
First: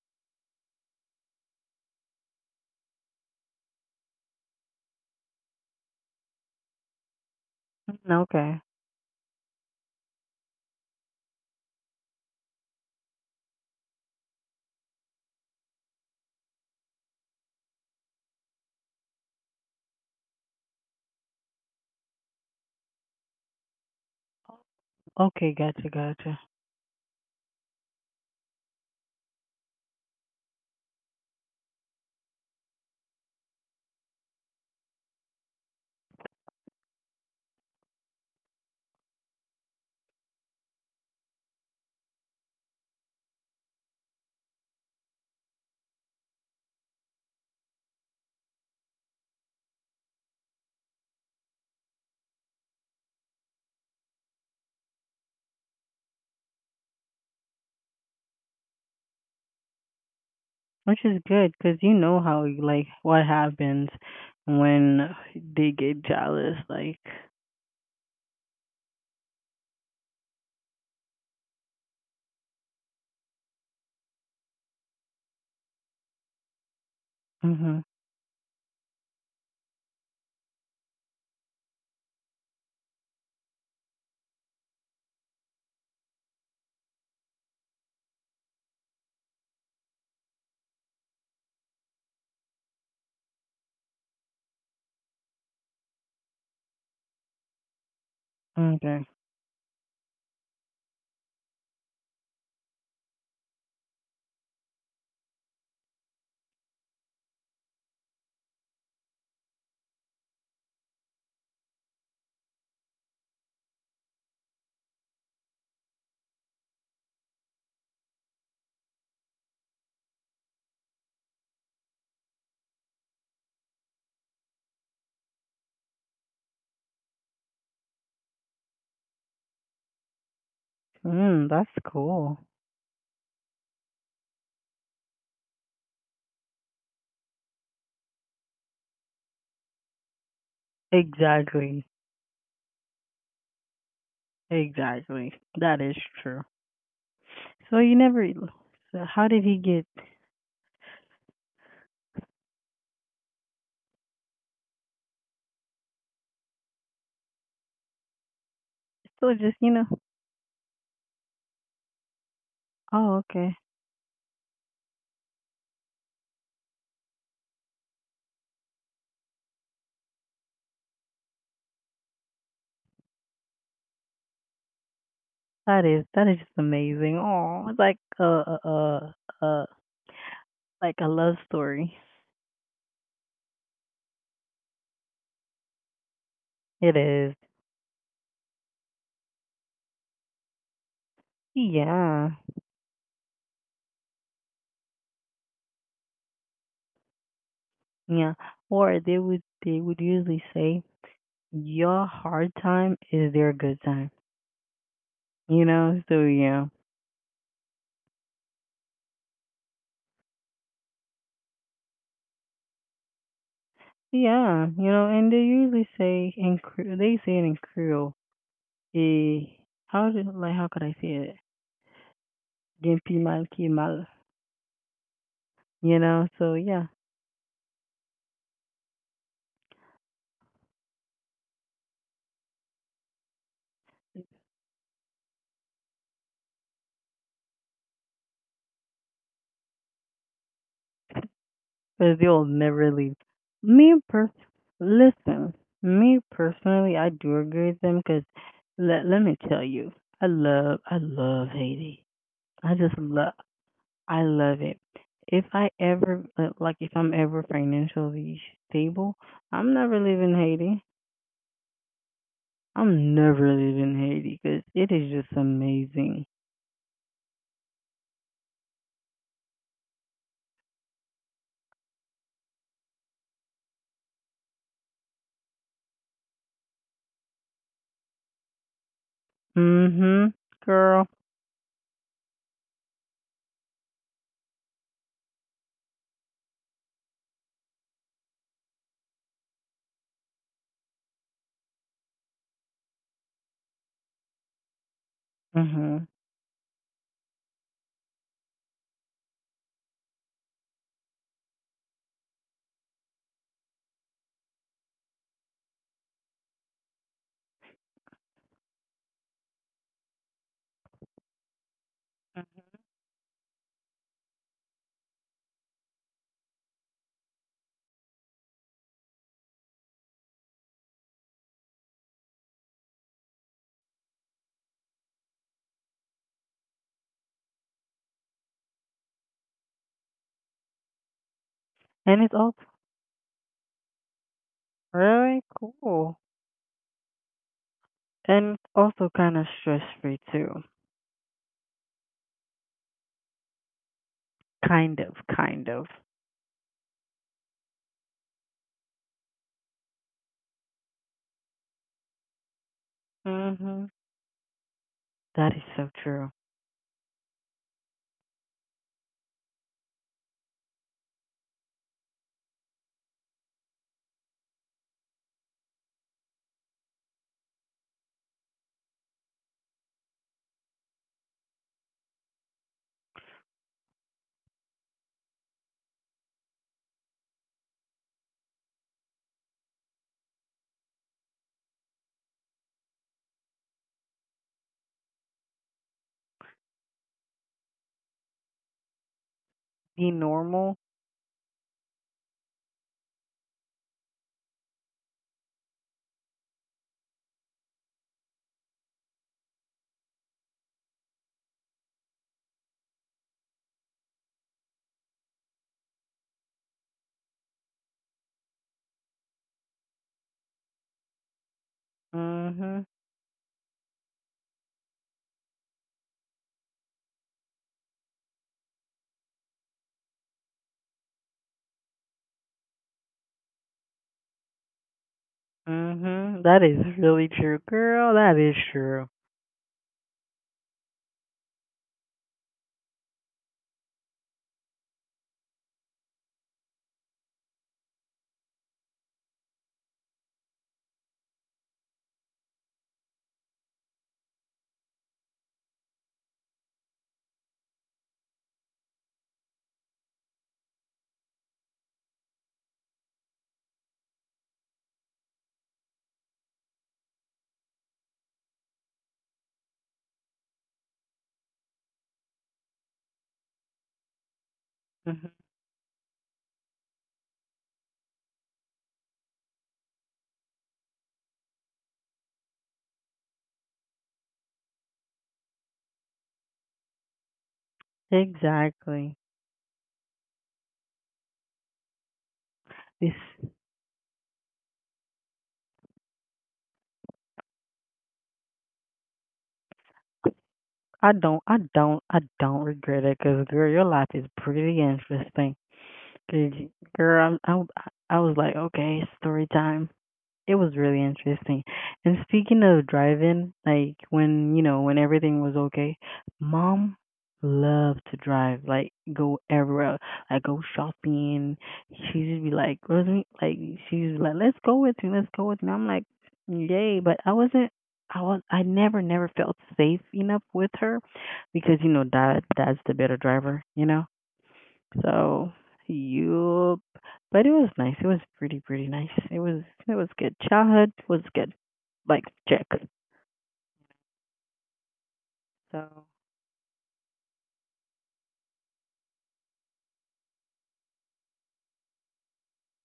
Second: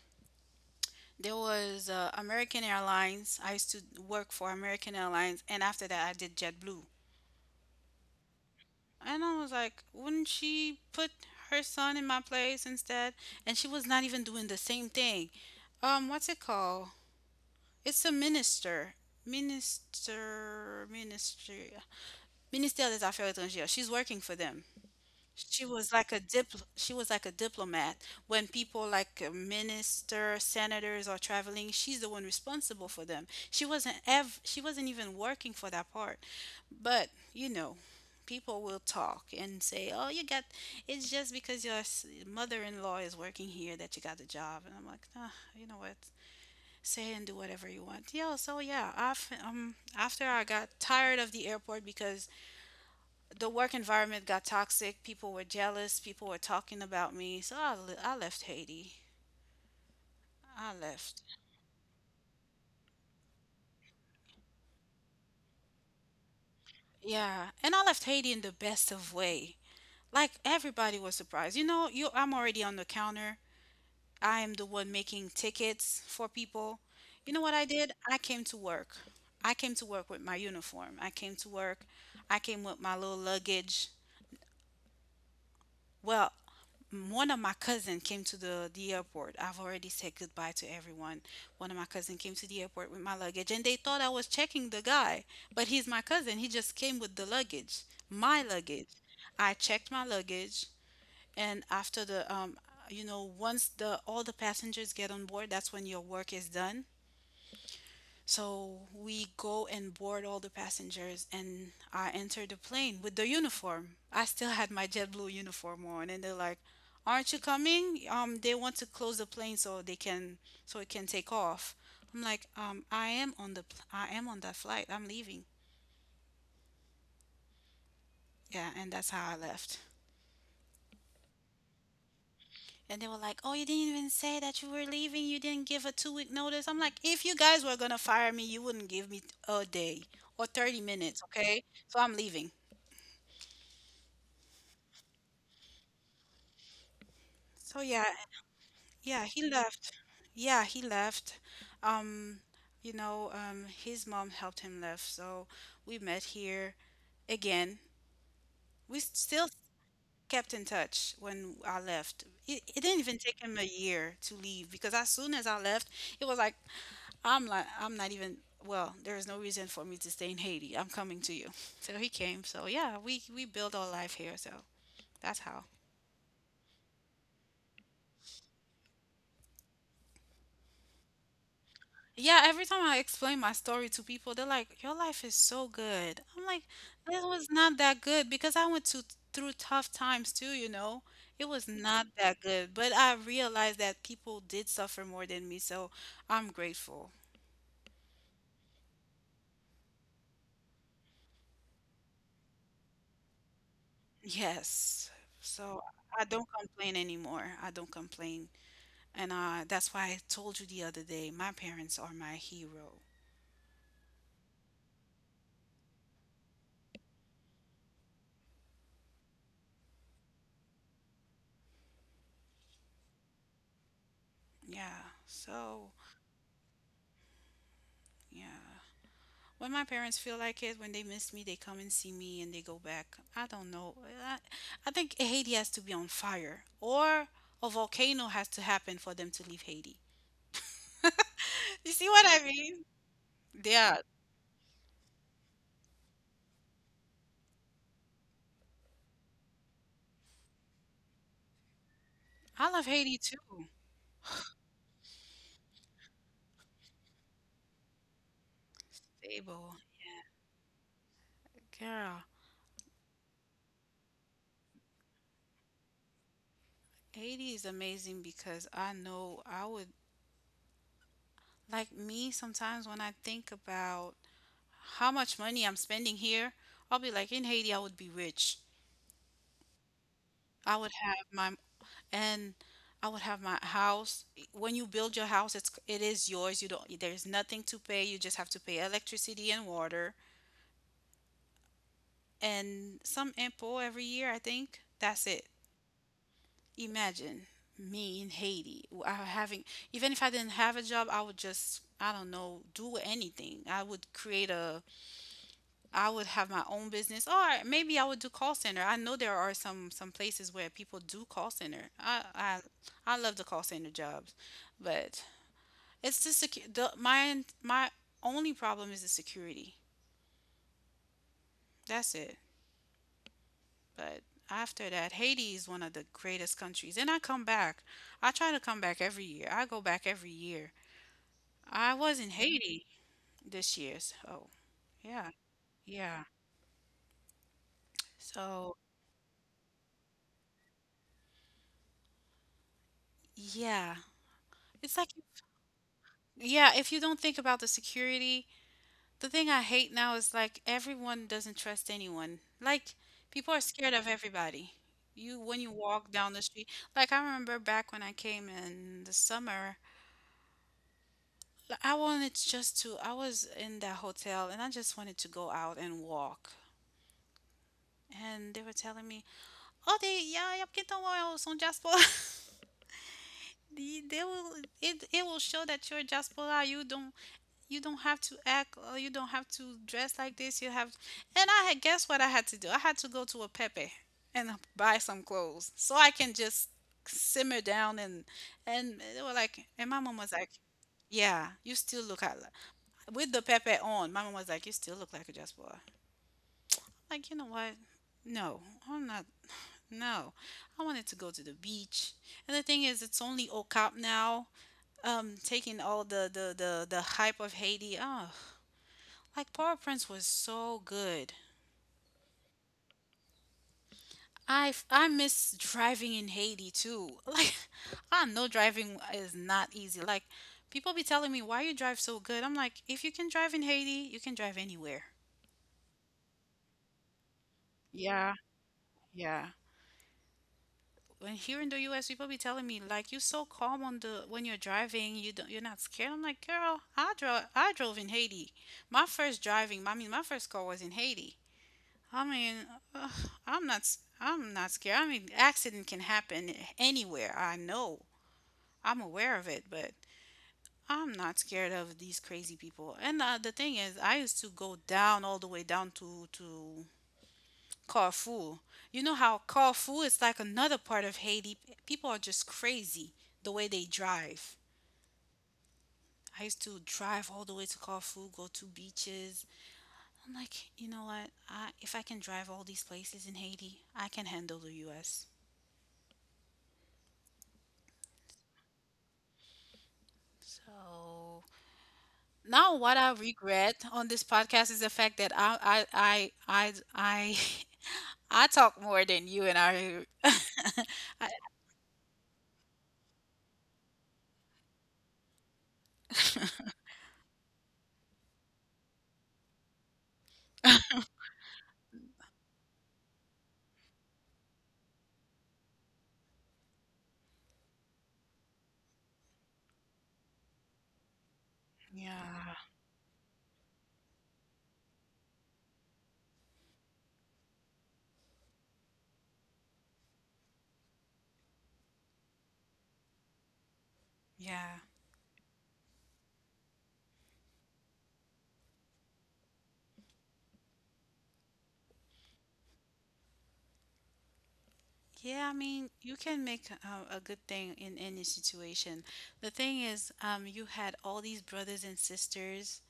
[SPEAKER 2] there was American Airlines. I used to work for American Airlines, and after that I did JetBlue.
[SPEAKER 1] Mm, okay.
[SPEAKER 2] And I was like, wouldn't she put her son in my place instead? And she was not even doing the same thing. What's it called? It's a minister. Minister, ministry, Ministério das Affaires Etrangeiras. She's working for them.
[SPEAKER 1] Okay.
[SPEAKER 2] She
[SPEAKER 1] Gotcha.
[SPEAKER 2] was like a
[SPEAKER 1] Gotcha.
[SPEAKER 2] dip, she was like a diplomat. When people like a minister, senators are traveling, she's the one responsible for them. She wasn't even working for that part. But, you know, people will talk and say, "Oh, you got it's just because your mother-in-law is working here that you got the job." And I'm like, "Nah, you know what? Say and do whatever you want." Yeah, so yeah, af after I got tired of the airport because the work environment got toxic, people were jealous, people were talking about me, so I left Haiti. I
[SPEAKER 1] Which is
[SPEAKER 2] left.
[SPEAKER 1] good because you know how like what happens when they get jealous. Like,
[SPEAKER 2] Yeah, and I left Haiti in the best of way. Like everybody was surprised. You know, you I'm already on the counter. I am the one making tickets for people. You know what I
[SPEAKER 1] mhm,
[SPEAKER 2] did? I came to work. I came to work with my uniform. I came to work. I came with my little luggage. Well, one of my cousin came to the airport. I've already said goodbye to everyone. One of my cousin came to the airport with my luggage, and they thought I was checking the guy, but he's my cousin. He just came with the luggage, my luggage.
[SPEAKER 1] okay,
[SPEAKER 2] I checked my luggage, and after the once the all the passengers get on board, that's when your work is done. So we go and board all the passengers, and I enter the plane with the uniform. I still had my JetBlue uniform on, and they're like, "Aren't you coming?" They want to close the plane so they can so it can take off. I'm like, I am on the I am on that flight. I'm leaving. Yeah, and that's how I left.
[SPEAKER 1] mm, that's cool.
[SPEAKER 2] And they were like, "Oh, you didn't even say that you were leaving. You didn't give a two-week notice." I'm like, "If you guys were gonna fire me, you wouldn't give me a day or 30 minutes, okay?
[SPEAKER 1] Exactly,
[SPEAKER 2] So I'm leaving."
[SPEAKER 1] exactly. That is true. So
[SPEAKER 2] So
[SPEAKER 1] you
[SPEAKER 2] yeah.
[SPEAKER 1] never. So
[SPEAKER 2] Yeah,
[SPEAKER 1] how
[SPEAKER 2] he
[SPEAKER 1] did he get?
[SPEAKER 2] left. Yeah, he left. Um, his mom helped him left, so we met here again.
[SPEAKER 1] So
[SPEAKER 2] Still
[SPEAKER 1] just you know.
[SPEAKER 2] kept in touch when I left. It didn't
[SPEAKER 1] Oh,
[SPEAKER 2] even take
[SPEAKER 1] okay.
[SPEAKER 2] him a year to leave because as soon as I left, it was like I'm not even well, there is no reason for me to stay in Haiti. I'm coming to you. [LAUGHS] So he came. So yeah, we built our life here, so that's how.
[SPEAKER 1] That is just amazing. Oh, it's like a like a love story.
[SPEAKER 2] Yeah, every time I explain my story to people, they're like, "Your life is so good." I'm like,
[SPEAKER 1] It
[SPEAKER 2] "It
[SPEAKER 1] is.
[SPEAKER 2] was not that good because I went to through tough times too, you know. It was not
[SPEAKER 1] Yeah,
[SPEAKER 2] that good, but I realized that people did suffer more than me, so I'm grateful."
[SPEAKER 1] yeah. Or they would usually say your hard time is their good time,
[SPEAKER 2] Yes.
[SPEAKER 1] you
[SPEAKER 2] So
[SPEAKER 1] know? So,
[SPEAKER 2] I don't
[SPEAKER 1] yeah.
[SPEAKER 2] complain anymore. I don't complain. And that's why I told you the other day, my parents are my hero.
[SPEAKER 1] Yeah, you know, and they usually say in they say it in Creole. Eh, how did like how could I say it? Dimpi mal ki mal,
[SPEAKER 2] Yeah. So,
[SPEAKER 1] you know. So yeah,
[SPEAKER 2] yeah. When my parents feel like it, when they miss me, they come and see me and they go back. I don't know. I, I think Haiti has to be on fire or a volcano has to happen for them to leave Haiti. [LAUGHS] You see
[SPEAKER 1] because
[SPEAKER 2] what
[SPEAKER 1] they'll
[SPEAKER 2] I
[SPEAKER 1] never
[SPEAKER 2] mean?
[SPEAKER 1] leave. Me
[SPEAKER 2] Yeah.
[SPEAKER 1] pers, listen, me personally, I do agree with them because let me tell you, I love Haiti.
[SPEAKER 2] I
[SPEAKER 1] I
[SPEAKER 2] love
[SPEAKER 1] just
[SPEAKER 2] Haiti
[SPEAKER 1] love
[SPEAKER 2] too.
[SPEAKER 1] I love it. If I ever like if I'm ever financially stable, I'm
[SPEAKER 2] Stable.
[SPEAKER 1] never leaving Haiti.
[SPEAKER 2] Girl,
[SPEAKER 1] I'm never leaving Haiti because it is just amazing.
[SPEAKER 2] Haiti is amazing because I know I would like me sometimes when I think about how much money I'm spending here, I'll be like in Haiti I would be rich.
[SPEAKER 1] Mhm,
[SPEAKER 2] I would
[SPEAKER 1] girl.
[SPEAKER 2] have my and I would have my house. When you build your house, it's it is yours. You don't there's nothing to pay. You just have to pay electricity and water and some info every year, I think. That's it.
[SPEAKER 1] Mhm.
[SPEAKER 2] Imagine me in Haiti I having even if I didn't have a job, I would just I don't know, do anything. I would create a I would have my own business or maybe I would do call center. I know there are some places where people do call center. I I love the call center jobs, but it's the the my only problem is the security. That's it. But after that, Haiti is one of the greatest countries, and I come back. I try to come back every year. I go back every year. I
[SPEAKER 1] And
[SPEAKER 2] was
[SPEAKER 1] it's
[SPEAKER 2] in
[SPEAKER 1] also
[SPEAKER 2] Haiti this year. So yeah,
[SPEAKER 1] really cool
[SPEAKER 2] yeah.
[SPEAKER 1] and
[SPEAKER 2] So
[SPEAKER 1] also kind of stress free too.
[SPEAKER 2] yeah,
[SPEAKER 1] Kind
[SPEAKER 2] it's
[SPEAKER 1] of,
[SPEAKER 2] like
[SPEAKER 1] kind of.
[SPEAKER 2] yeah. If you don't think about the security, the thing I hate now is like everyone doesn't trust anyone. Like people are
[SPEAKER 1] Mhm.
[SPEAKER 2] scared of everybody. You
[SPEAKER 1] That is
[SPEAKER 2] when you
[SPEAKER 1] so
[SPEAKER 2] walk
[SPEAKER 1] true.
[SPEAKER 2] down the street, like I remember back when I came in the summer, like I wanted just to I was in that hotel and I just wanted to go out and walk. And they were telling me, "Oh, they yeah, yeah, porque então eu sou diaspora." [LAUGHS] They will it will show that you're a diaspora. You don't have to act or you don't have to dress like this you have and I had guess what I had to do I had to go to a pepe and buy some clothes so I can just simmer down and they were like and my
[SPEAKER 1] Be
[SPEAKER 2] mom was like
[SPEAKER 1] normal.
[SPEAKER 2] yeah you still look at with the pepe on my mom was like you still look like a diaspora like you know what no I'm not no I wanted to go to the beach and the thing is it's only Okap now, taking all the hype of Haiti. Oh, like Paul Prince was so good.
[SPEAKER 1] Mhm.
[SPEAKER 2] I miss driving in Haiti too. [LAUGHS] Like I know driving is not easy. Like people be telling me why you drive so good. I'm like, if you can drive in Haiti, you can drive anywhere.
[SPEAKER 1] Mhm. That is really true, girl.
[SPEAKER 2] Yeah,
[SPEAKER 1] That is true.
[SPEAKER 2] yeah. When here in the US, people be telling me like you're so calm on the when you're driving, you don't you're not scared. I'm like, girl, I drove in Haiti. My first driving, I mean, my first car was in Haiti. I mean, ugh, I'm not. I'm not scared. I mean, accident can happen anywhere. I know. I'm aware of it, but I'm not scared of these crazy people. And the thing is, I used to go down all the way down to Carrefour. You know how Carrefour is like another part of Haiti. People are just crazy the way they drive.
[SPEAKER 1] Mhm.
[SPEAKER 2] I used to drive all the way to Carrefour, go to beaches. I'm like, you know what? If I can drive all these places in Haiti, I can handle the U.S.
[SPEAKER 1] Exactly.
[SPEAKER 2] So now what I
[SPEAKER 1] This
[SPEAKER 2] regret on this podcast is the fact that [LAUGHS] I talk more than you
[SPEAKER 1] I
[SPEAKER 2] [LAUGHS] I
[SPEAKER 1] don't I don't I don't regret it because girl, your life is pretty interesting. 'Cause girl, I was like, okay, story time. It was really interesting. And speaking of driving, like when, you know, when everything was okay, mom loved to drive, like go everywhere, like go shopping. She just be
[SPEAKER 2] yeah
[SPEAKER 1] like, Rosemary, like she used to be like, let's go with me, let's go with me. I'm like, yay, but I wasn't. I was I never felt safe enough with her because you know dad's the better driver you know
[SPEAKER 2] yeah
[SPEAKER 1] so you, but it was nice. It was pretty pretty nice. It was good. Childhood was good. Like check.
[SPEAKER 2] yeah I mean
[SPEAKER 1] So
[SPEAKER 2] you can make a good thing in any situation. The thing is you had all these brothers and sisters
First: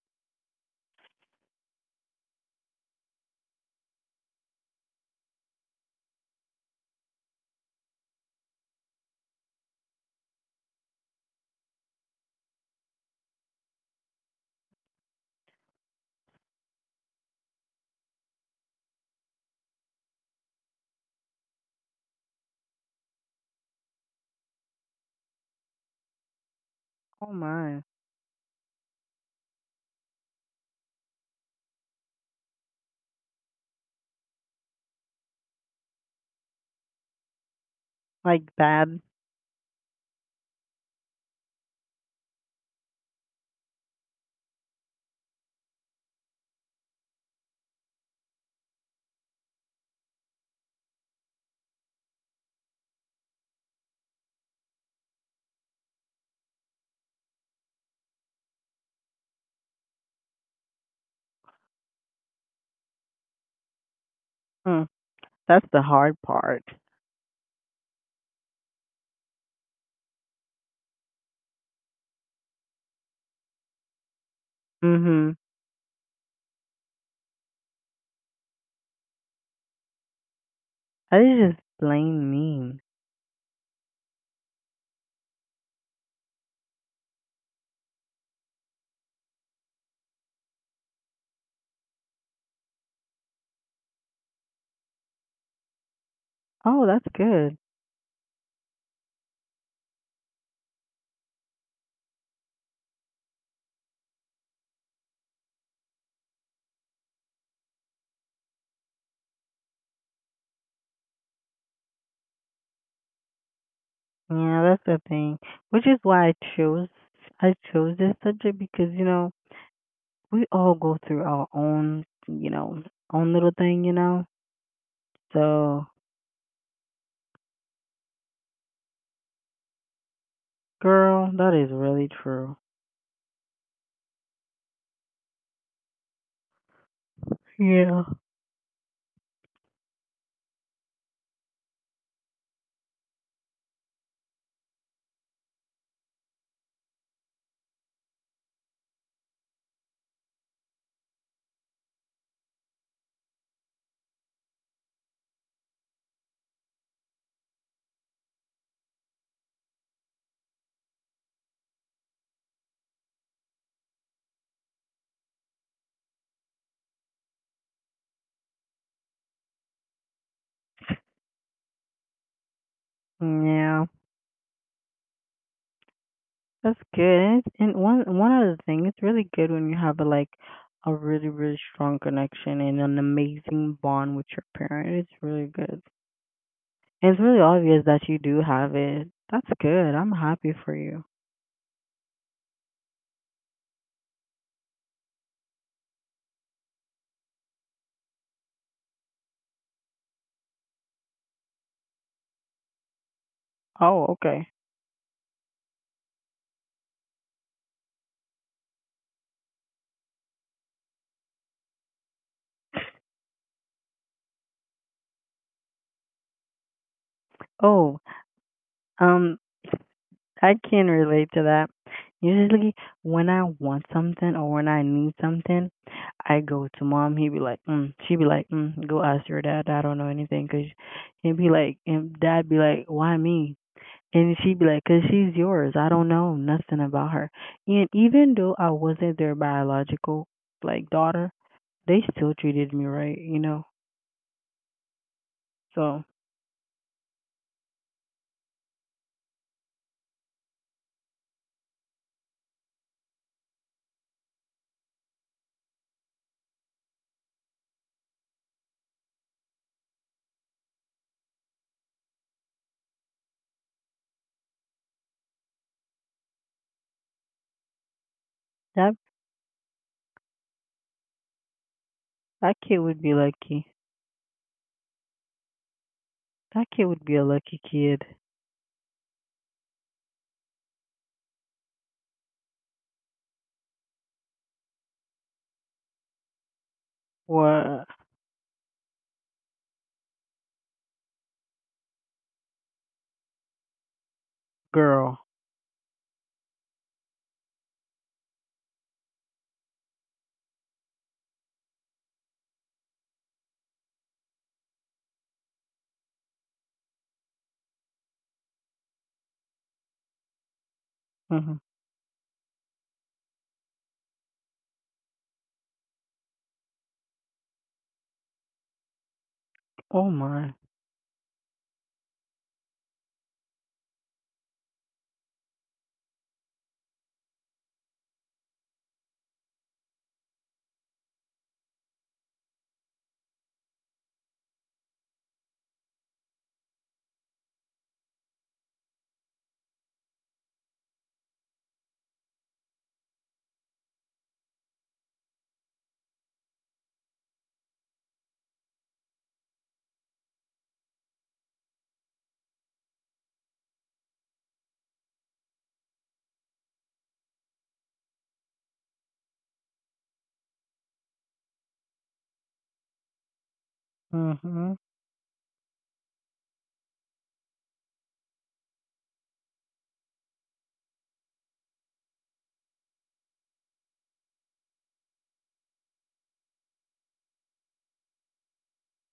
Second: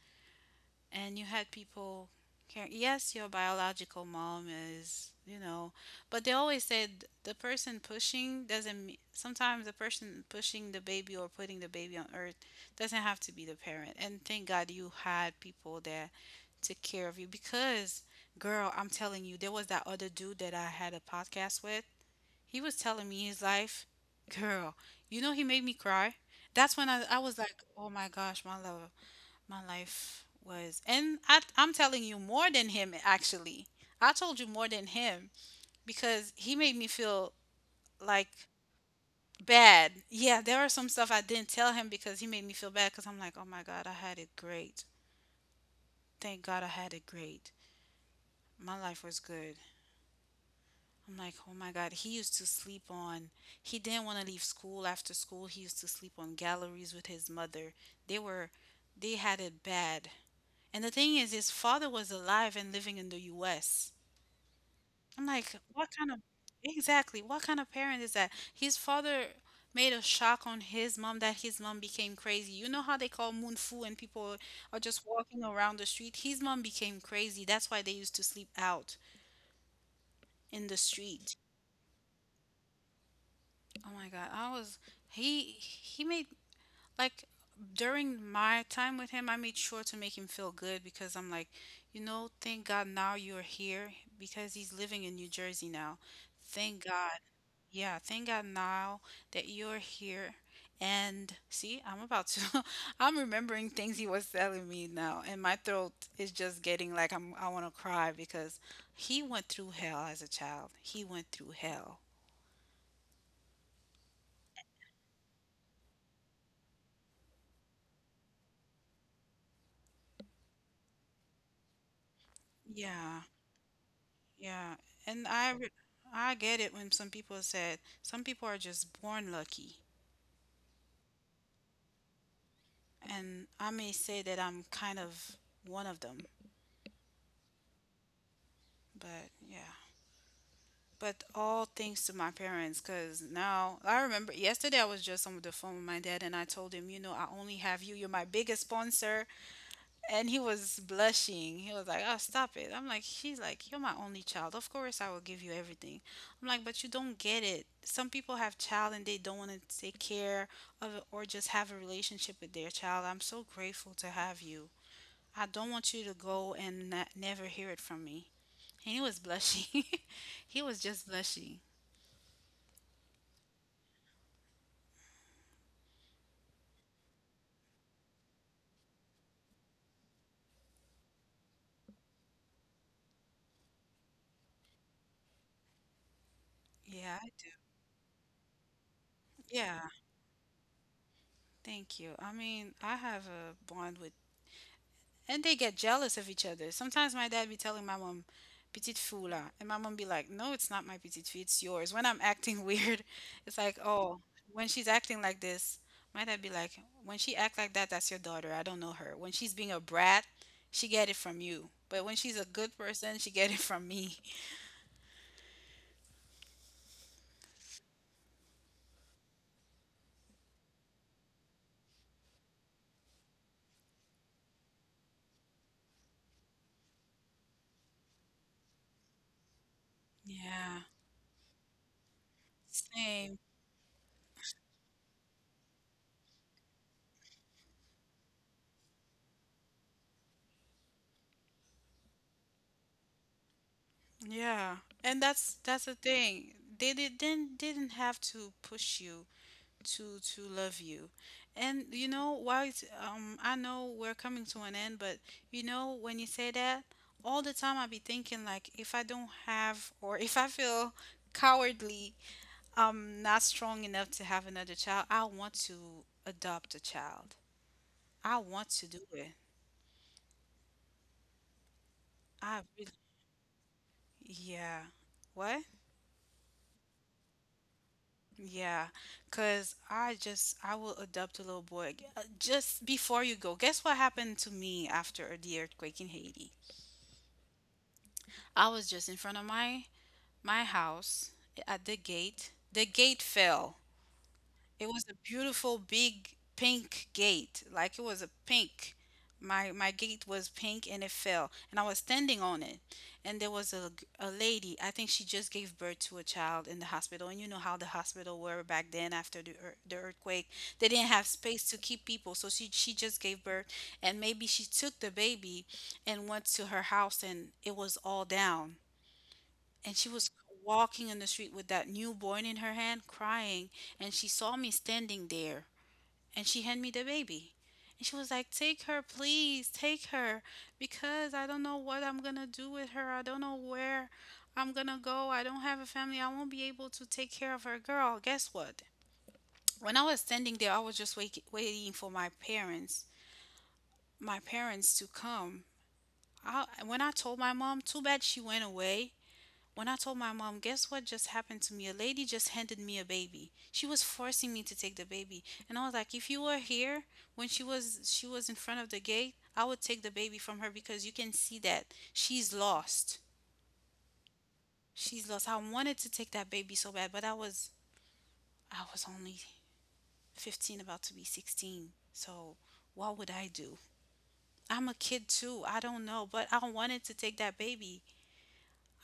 [SPEAKER 2] and you had people care yes your biological mom is you know but they always said the person pushing doesn't me- sometimes the person pushing the baby or putting the baby on earth doesn't have to be the parent and thank god you had people that took care of you because girl I'm telling you there was that other dude that I had a podcast with he was telling me his life girl you know he made me cry that's when I
[SPEAKER 1] oh
[SPEAKER 2] was like
[SPEAKER 1] my,
[SPEAKER 2] oh my gosh my love my life was, and I'm telling you more than him actually. I told you more than him because he made me feel like
[SPEAKER 1] like bad.
[SPEAKER 2] bad. Yeah, there are some stuff I didn't tell him because he made me feel bad because I'm like, oh my God, I had it great. Thank God I had it great. My life was good. I'm like, oh my God, he used to sleep on, he didn't want to leave school after school. He used to sleep on galleries with his mother. They were, they had it bad. And the thing is, his father was alive and living in the US.
[SPEAKER 1] Mm,
[SPEAKER 2] I'm like,
[SPEAKER 1] that's the
[SPEAKER 2] what kind
[SPEAKER 1] hard
[SPEAKER 2] of
[SPEAKER 1] part.
[SPEAKER 2] exactly what kind of parent is that? His father made a shock on his mom that his mom became crazy. You know how they call moon foo and people are just
[SPEAKER 1] Mhm.
[SPEAKER 2] walking around the street? His mom became crazy. That's why they used to sleep out in the
[SPEAKER 1] That
[SPEAKER 2] street.
[SPEAKER 1] is just plain mean.
[SPEAKER 2] Oh my God. I was he made like during my time with him, I made sure to make him feel good because I'm like, you know, thank God now you're here because he's living in New Jersey now.
[SPEAKER 1] Oh,
[SPEAKER 2] Thank
[SPEAKER 1] that's
[SPEAKER 2] God.
[SPEAKER 1] good.
[SPEAKER 2] Yeah, thank God now that you're here. And see, I'm about to, [LAUGHS] I'm remembering things he was telling me now, and my throat is just getting like I want to cry because he went through hell as a child. He went through hell.
[SPEAKER 1] Yeah, that's the thing. Which is why I chose this subject because you know we all go through our own you know
[SPEAKER 2] Yeah,
[SPEAKER 1] own little thing you know.
[SPEAKER 2] yeah. And
[SPEAKER 1] So
[SPEAKER 2] I get it when some people said some people are just born lucky.
[SPEAKER 1] girl, that is really true.
[SPEAKER 2] And I may say that I'm kind of one of them,
[SPEAKER 1] Yeah.
[SPEAKER 2] but yeah. But all thanks to my parents, because now I remember yesterday I was just on the phone with my dad and I told him, you know, I only have you. You're my biggest sponsor. And he was blushing. He was like, oh, stop it. I'm like, she's like, you're my only child. Of course I will give you everything. I'm like, but you don't get it. Some people have child and they don't want to take care of it or just have a relationship with their child. I'm so grateful to have you. I don't want you to go and not, never hear it from me. And he was blushing. [LAUGHS] he was just blushing.
[SPEAKER 1] Yeah. That's good. And, it's, and one other thing, it's really good when you have a like a really really strong connection and an amazing bond with your parent. It's really good. And it's
[SPEAKER 2] Yeah,
[SPEAKER 1] really obvious that you do have it. That's
[SPEAKER 2] yeah,
[SPEAKER 1] good. I'm happy for you.
[SPEAKER 2] thank you. I mean, I have a bond with, and they get jealous of each other. Sometimes my dad be telling my mom, "Petite foule," ah," and my mom be like, "No, it's not my petite fille, it's yours." When I'm acting [LAUGHS] weird, it's like,
[SPEAKER 1] Oh,
[SPEAKER 2] "Oh,
[SPEAKER 1] okay.
[SPEAKER 2] when she's acting like this," my dad be like, "When she act like that, that's your daughter. I don't know her. When she's being a brat, she get it from you, but when she's a good person, she get it from me." [LAUGHS]
[SPEAKER 1] Oh, um, I can relate to that. Usually, when I want something or when I need something, I go to mom. He'd be like, mm. She'd be like, mm, go ask your dad. I don't know anything. Cause
[SPEAKER 2] Yeah,
[SPEAKER 1] he'd be like, and dad be like, why
[SPEAKER 2] same.
[SPEAKER 1] me? And she'd be like, cause she's yours. I don't know nothing about her. And even though I wasn't their biological like daughter, they still treated me right, you know.
[SPEAKER 2] Yeah, and that's the
[SPEAKER 1] So
[SPEAKER 2] thing. They did, didn't have to push you to love you, and you know why? I know we're coming to an end, but you know when you say that, all the time I be thinking like if I don't have or [LAUGHS] if I feel cowardly, not strong enough to have another child. I want to adopt a child. I want to
[SPEAKER 1] that
[SPEAKER 2] do it.
[SPEAKER 1] that
[SPEAKER 2] I
[SPEAKER 1] kid
[SPEAKER 2] really,
[SPEAKER 1] would be lucky.
[SPEAKER 2] yeah. What?
[SPEAKER 1] That kid would be a lucky kid
[SPEAKER 2] Yeah, cause I will adopt a little boy. Just before you go, guess what happened to me after the earthquake in Haiti?
[SPEAKER 1] or
[SPEAKER 2] I was just in front of my house at the gate. The gate fell. It was
[SPEAKER 1] girl.
[SPEAKER 2] a beautiful big pink gate, like it was a pink. My gate was pink and it fell, and I was standing on it. And there was a lady, I think she just gave birth to a child in the hospital. And you know how the hospital were back then after the the earthquake. They didn't have
[SPEAKER 1] Hmm.
[SPEAKER 2] space to keep people, so she just gave birth, and maybe she took the baby and went to her house and it was all down, and
[SPEAKER 1] Oh
[SPEAKER 2] she was
[SPEAKER 1] my.
[SPEAKER 2] walking in the street with that newborn in her hand crying, and she saw me standing there, and she handed me the baby, and she was like, take her, please take her, because I don't know what I'm gonna do with her. I don't know where I'm gonna go. I don't have a family. I won't be able to take care of her. Girl, guess what? When I was standing there, I was just waiting for my parents, my parents to come. When I told my mom, too bad, she went away. When I told my mom, guess what just happened to me? A lady just handed me a baby. She was forcing me to take the baby. And I was like, if you were here when she was in front of the gate, I would take the baby from her because you can see that she's lost.
[SPEAKER 1] Mhm.
[SPEAKER 2] She's lost. I wanted to take that baby so bad, but I was only 15 about to be 16. So what would I do? I'm a kid too. I don't know, but I wanted to take that baby.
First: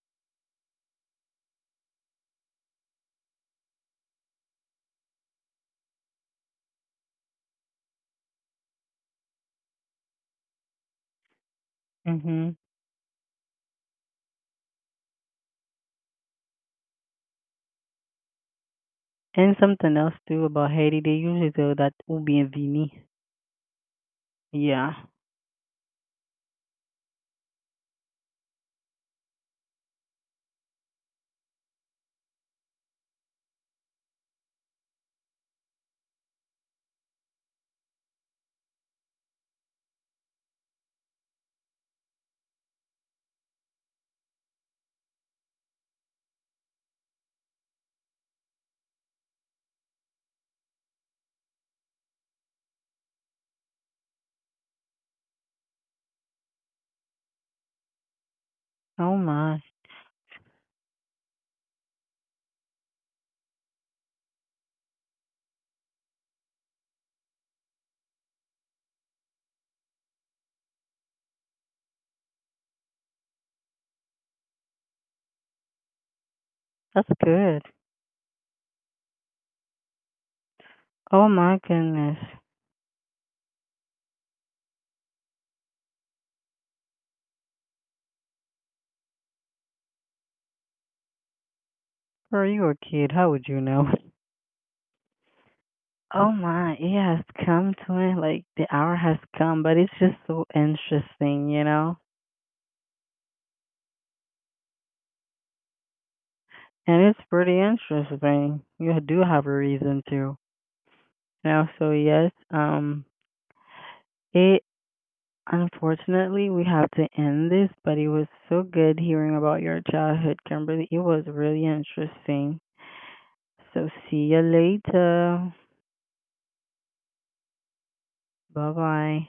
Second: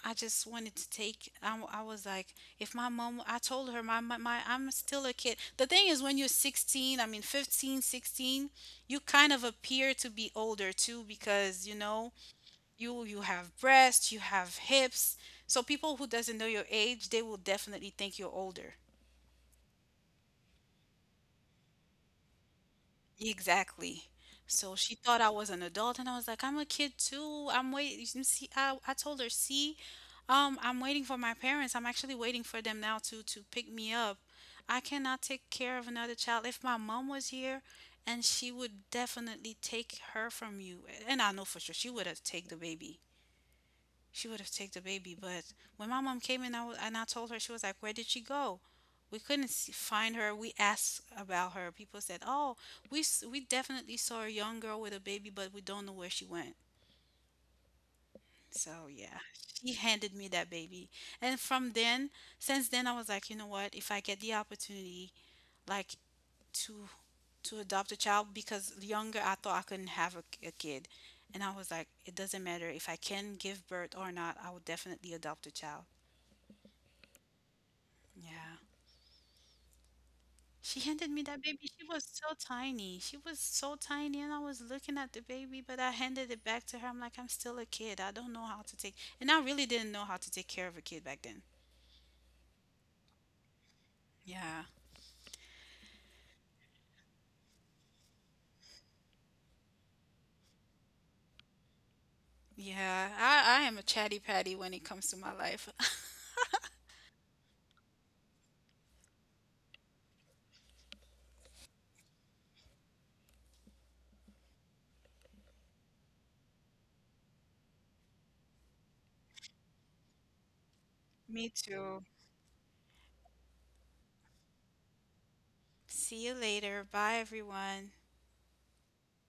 [SPEAKER 2] I just wanted to take. I was like, if my mom, I told her, I'm still a kid. The thing is, when you're 16, I mean 15, 16, you kind of appear to be older too because you know
[SPEAKER 1] Mhm.
[SPEAKER 2] you you have breasts, you have hips. So people who doesn't know your age, they will definitely think you're older.
[SPEAKER 1] And something else too about Haiti, they usually do that Ubienvini.
[SPEAKER 2] Exactly. So she
[SPEAKER 1] Yeah.
[SPEAKER 2] thought I was an adult, and I was like, I'm a kid too. I'm waiting. See, I told her, see, I'm waiting for my parents. I'm actually waiting for them now to pick me up. I cannot take care of another child. If my mom was here, and she would definitely take her from you, and I know for sure she would have take the baby. She would have taken the baby, but when my mom came in, I was, and I told her, she was like, "Where did she go?" We couldn't see, find her. We asked about her. People said, "Oh, we definitely saw a young girl with a baby, but we don't know where she went." So
[SPEAKER 1] Oh
[SPEAKER 2] yeah,
[SPEAKER 1] my.
[SPEAKER 2] she handed me that baby, and from then, since then, I was like, you know what? If I get the opportunity, like to adopt a child, because younger I thought I couldn't have a kid, and I was like, it doesn't matter if I can give birth or not. I will definitely adopt a child.
[SPEAKER 1] That's good.
[SPEAKER 2] Yeah. She handed me
[SPEAKER 1] Oh
[SPEAKER 2] that
[SPEAKER 1] my
[SPEAKER 2] baby. She was
[SPEAKER 1] goodness.
[SPEAKER 2] so tiny. She was so tiny, and I was looking at the baby, but I handed it back to her. I'm like, I'm still a kid. I don't know how to take, and I really didn't know how to take care of a kid back then.
[SPEAKER 1] Girl, you were a kid. How would you know?
[SPEAKER 2] Yeah.
[SPEAKER 1] Oh my, it has come to it. Like the hour has come, but it's just so interesting, you know?
[SPEAKER 2] Yeah. I am a chatty patty when it comes to my life. [LAUGHS]
[SPEAKER 1] And it's pretty interesting. You do have a reason to. You know, so yes, um, it Unfortunately, we have to end this, but it was so good hearing about your childhood, Kimberly. It was
[SPEAKER 2] Me
[SPEAKER 1] really
[SPEAKER 2] too.
[SPEAKER 1] interesting. So, see you later.
[SPEAKER 2] See you later. Bye, everyone.
[SPEAKER 1] Bye bye.